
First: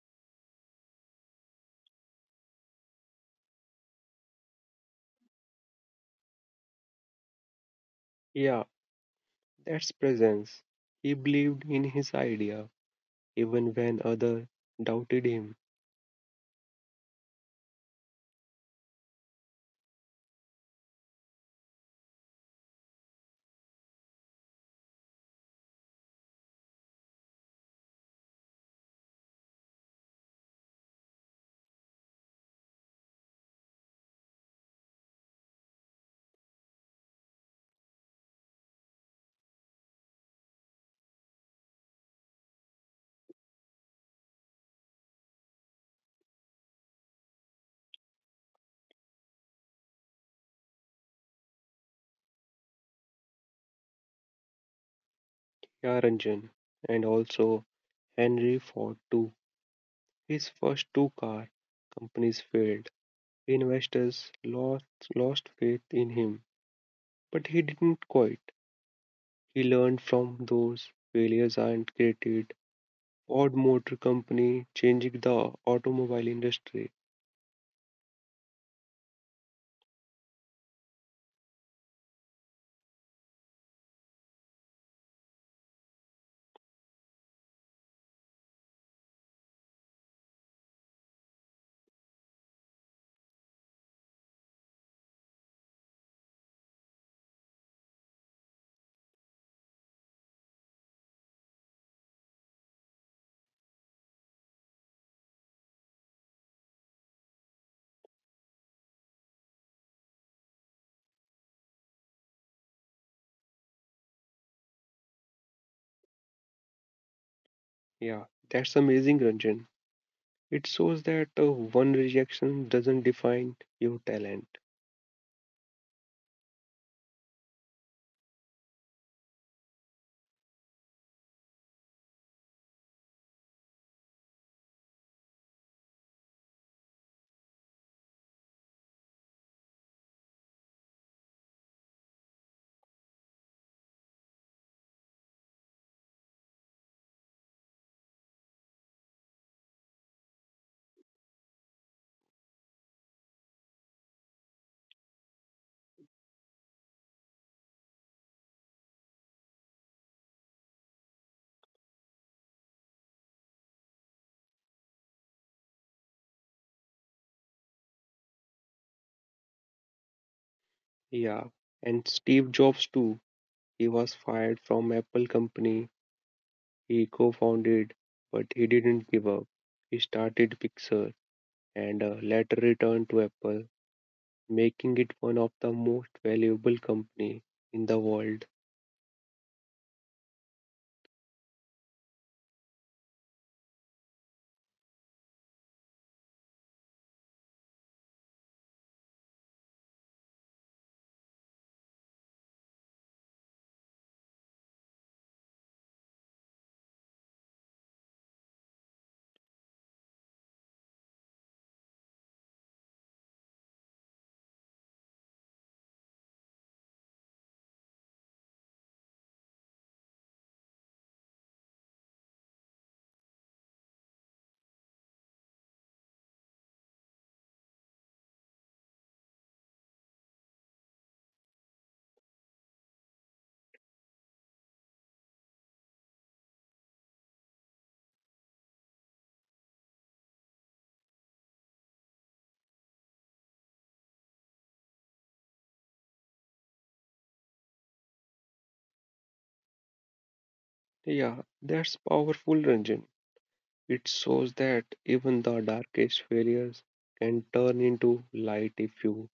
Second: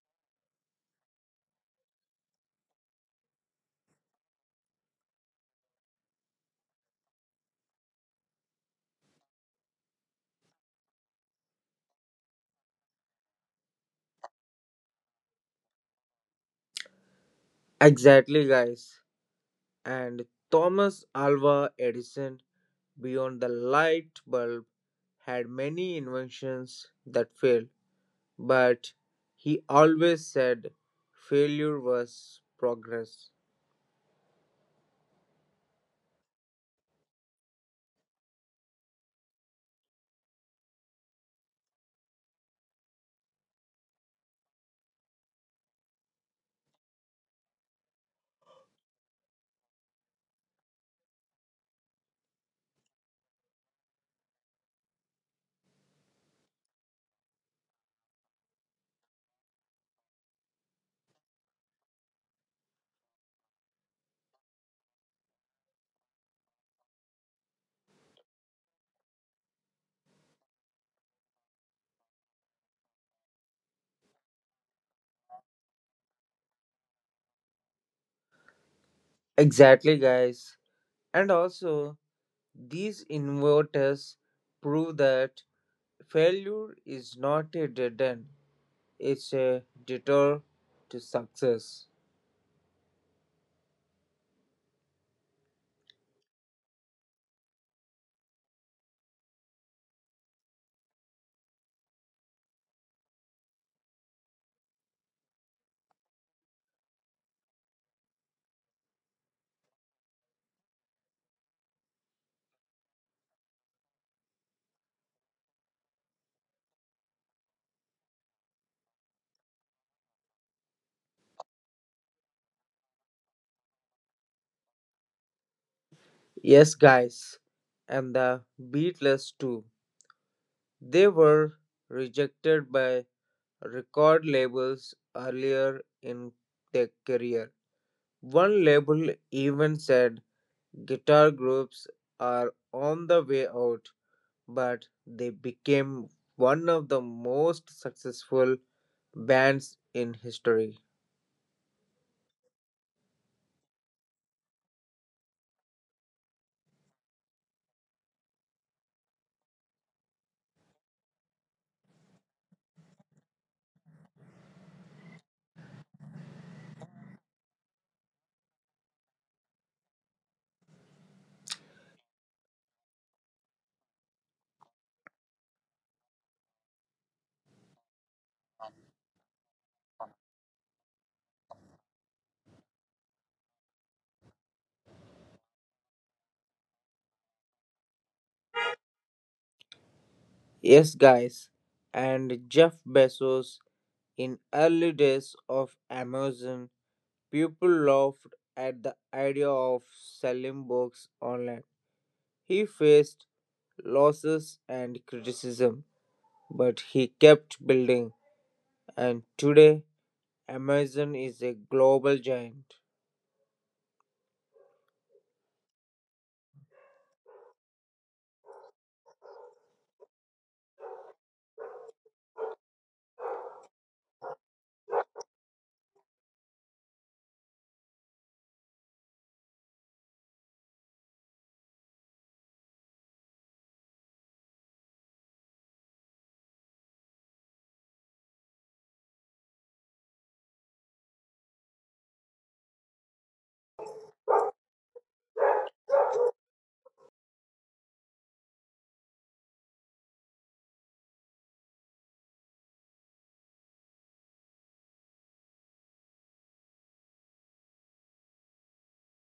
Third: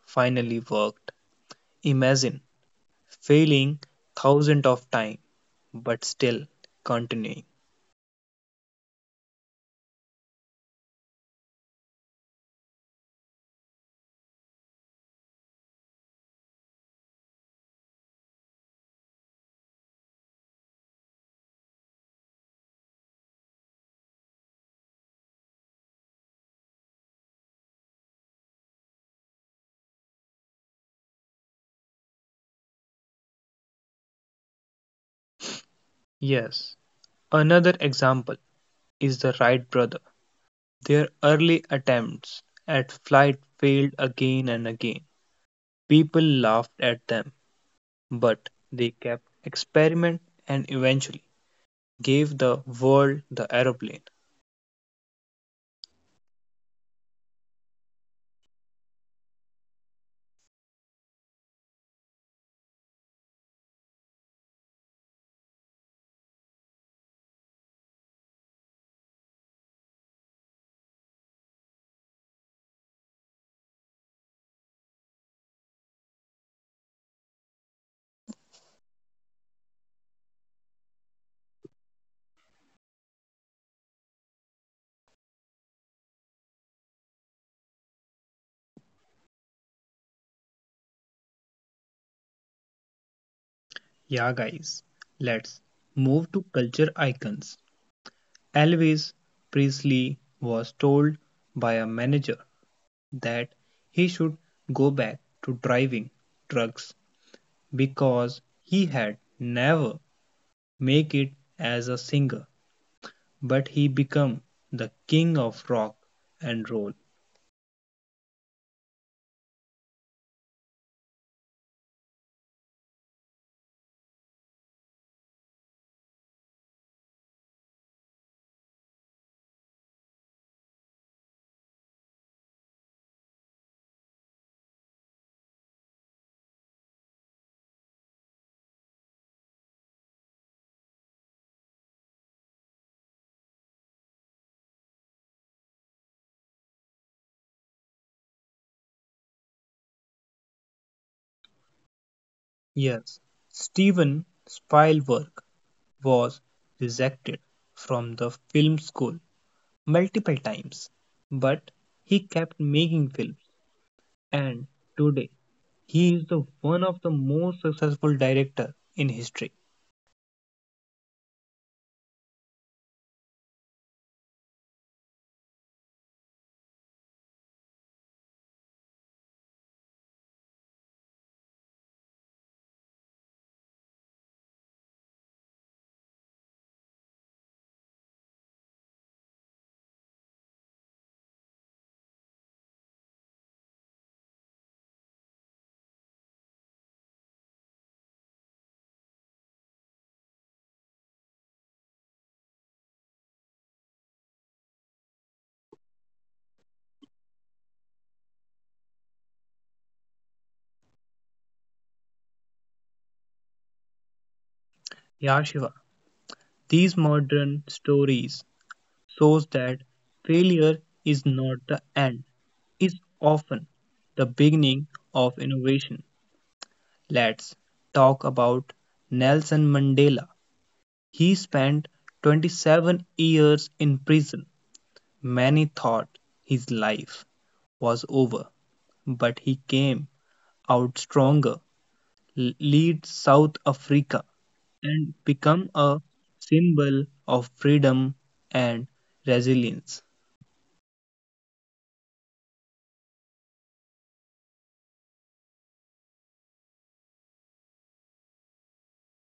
Speaker 1: finally worked. Imagine failing thousands of times but still continuing.
Speaker 2: Yeah, that's presence. He believed in his idea even when others doubted him.
Speaker 3: Exactly, guys. And Thomas Alva Edison, beyond the light bulb, had many inventions that failed, but he always said failure was progress.
Speaker 1: Yes, another example is the Wright brother. Their early attempts at flight failed again and again; people laughed at them, but they kept experimenting and eventually gave the world the aeroplane.
Speaker 2: Yeah, Ranjan. And also, Henry Ford, too; his first two car companies failed. Investors lost, lost faith in him, but he didn't quit. He learned from those failures and created Ford Motor Company, changing the automobile industry.
Speaker 3: Exactly, guys. And also, these inverters prove that failure is not a dead end, it's a detour to success.
Speaker 1: Yeah guys, let's move to culture icons. Elvis Presley was told by a manager that he should go back to driving trucks because he had never make it as a singer. But he became the king of rock and roll.
Speaker 2: Yeah, that's amazing, Ranjan. It shows that one rejection doesn't define your talent.
Speaker 3: Yes, guys. And the Beatles, too. They were rejected by record labels earlier in their career. One label even said guitar groups are on the way out. But they became one of the most successful bands in history.
Speaker 1: Yes, Steven Spielberg was rejected from the film school multiple times, but he kept making films and today he is the one of the most successful director in history.
Speaker 2: Yeah, and Steve Jobs too. He was fired from Apple company He co-founded, but he didn't give up. He started Pixar and later returned to Apple, making it one of the most valuable company in the world.
Speaker 3: Yes, guys, and Jeff Bezos, in early days of Amazon, people laughed at the idea of selling books online. He faced losses and criticism, but he kept building, and today Amazon is a global giant.
Speaker 1: Yashiva, these modern stories shows that failure is not the end, is often the beginning of innovation. Let's talk about Nelson Mandela. He spent 27 years in prison. Many thought his life was over, but he came out stronger, lead South Africa, and become a symbol of freedom and resilience.
Speaker 2: Yeah, that's powerful, Ranjan. It shows that even the darkest failures can turn into light if you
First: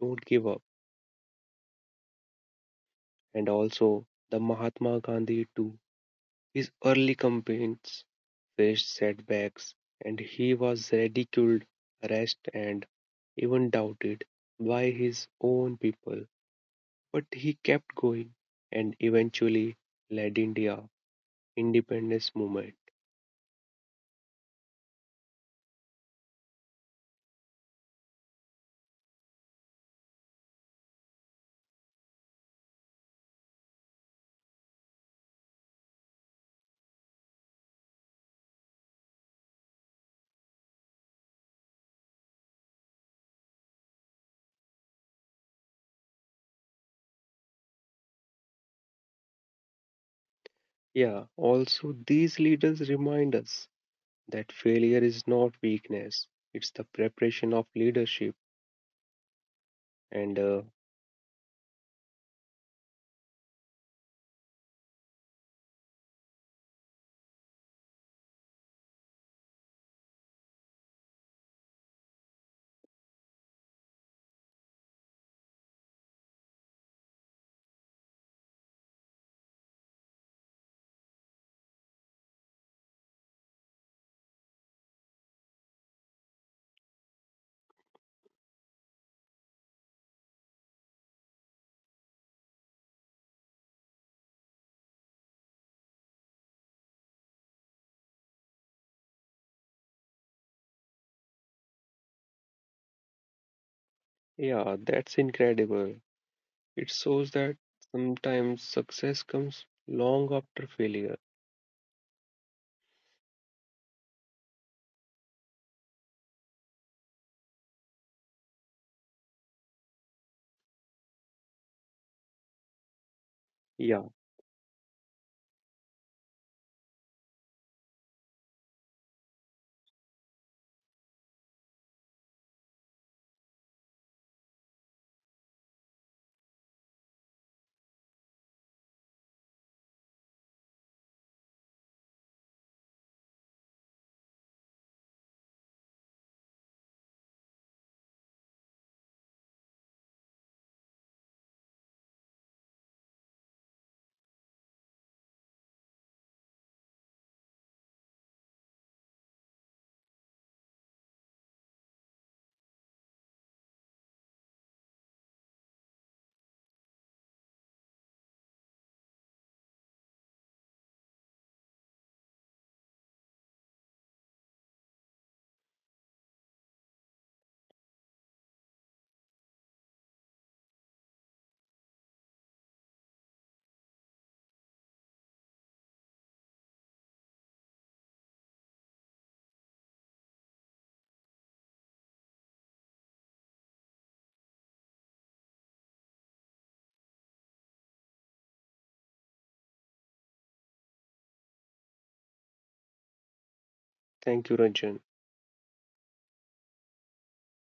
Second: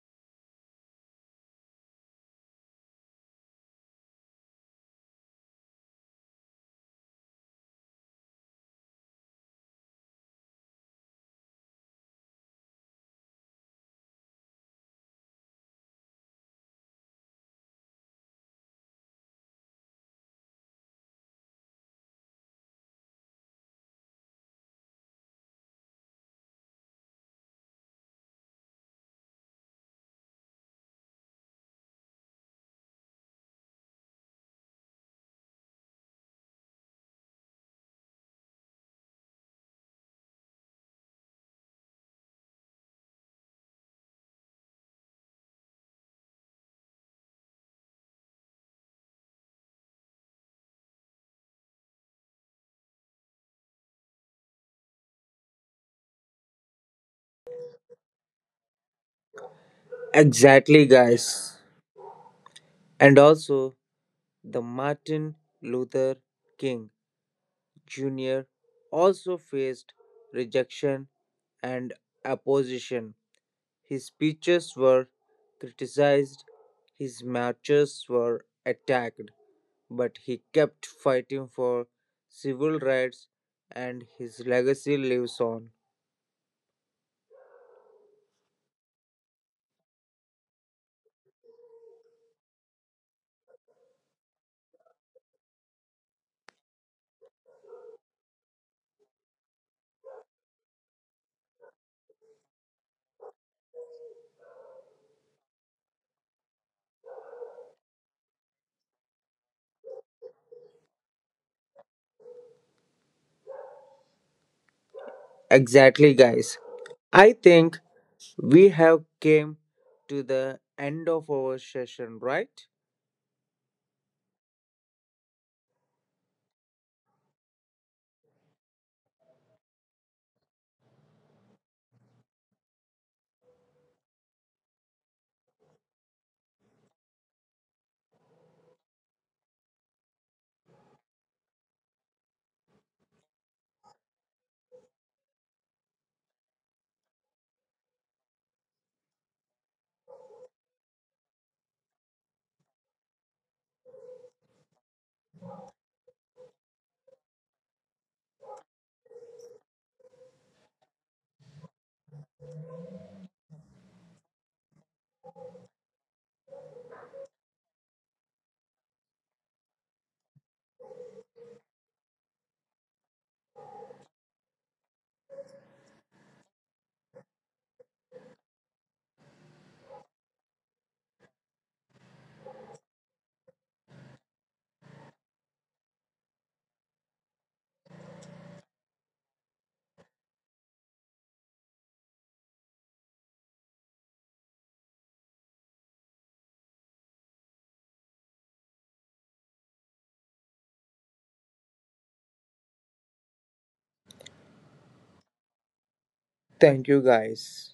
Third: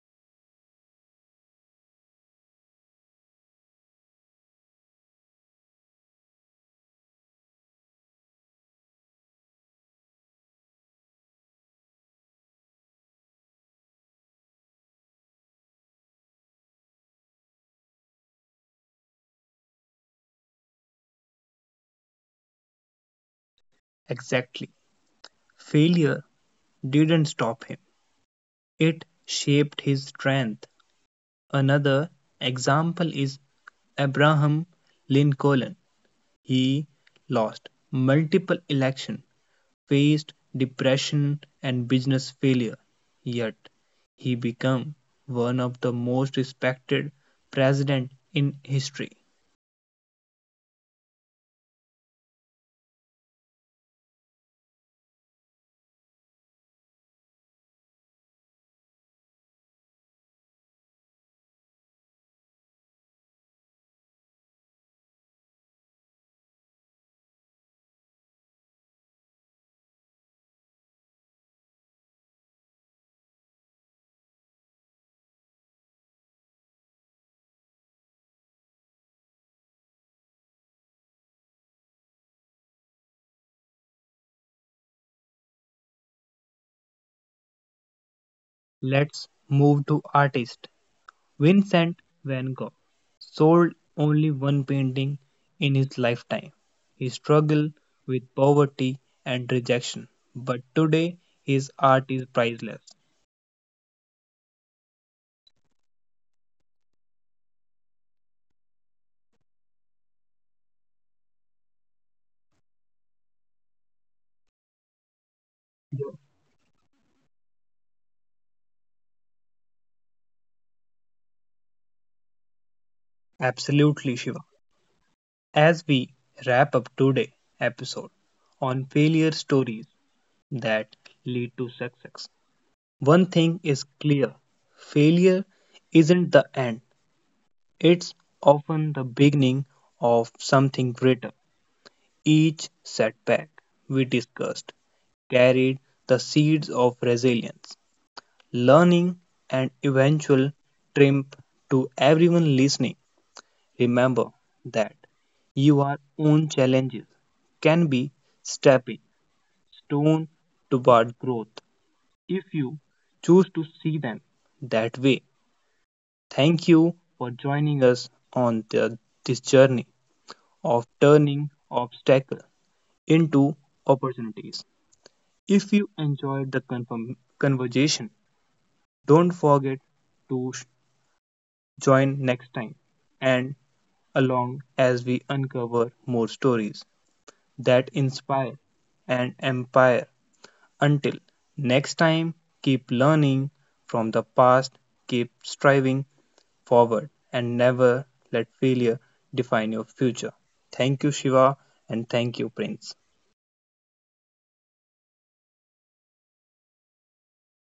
Speaker 2: don't give up. And also, the Mahatma Gandhi too. His early campaigns faced setbacks, and he was ridiculed, harassed, and even doubted by his own people, but he kept going and eventually led India independence movement.
Speaker 1: Exactly. Failure didn't stop him, it shaped his strength. Another example is Abraham Lincoln. He lost multiple elections, faced depression and business failure, yet he became one of the most respected presidents in history.
Speaker 2: Yeah, also these leaders remind us that failure is not weakness, it's the preparation of leadership and
Speaker 3: Exactly, guys. And also, the Martin Luther King Jr. also faced rejection and opposition. His speeches were criticized, his marches were attacked, but he kept fighting for civil rights and his legacy lives on.
Speaker 1: Let's move to artist. Vincent van Gogh sold only one painting in his lifetime. He struggled with poverty and rejection, but today his art is priceless.
Speaker 2: yeah, that's incredible. It shows that sometimes success comes long after failure.
Speaker 3: Exactly, guys. I think we have came to the end of our session, right?
Speaker 2: Yeah,
Speaker 1: Absolutely, Shiva. As we wrap up today's episode on failure stories that lead to success, one thing is clear: failure isn't the end, it's often the beginning of something greater. Each setback we discussed carried the seeds of resilience, learning, and eventual triumph to everyone listening. Remember that your own challenges can be stepping stone toward growth if you choose to see them that way. Thank you for joining us on this journey of turning obstacles into opportunities. If you enjoyed the conversation, don't forget to join next time and along as we uncover more stories that inspire and empire. Until next time, keep learning from the past, keep striving forward, and never let failure define your future. Thank you, Shiva, and thank you, Prince.
Speaker 2: thank you, Ranjan.
Speaker 3: Thank you, guys.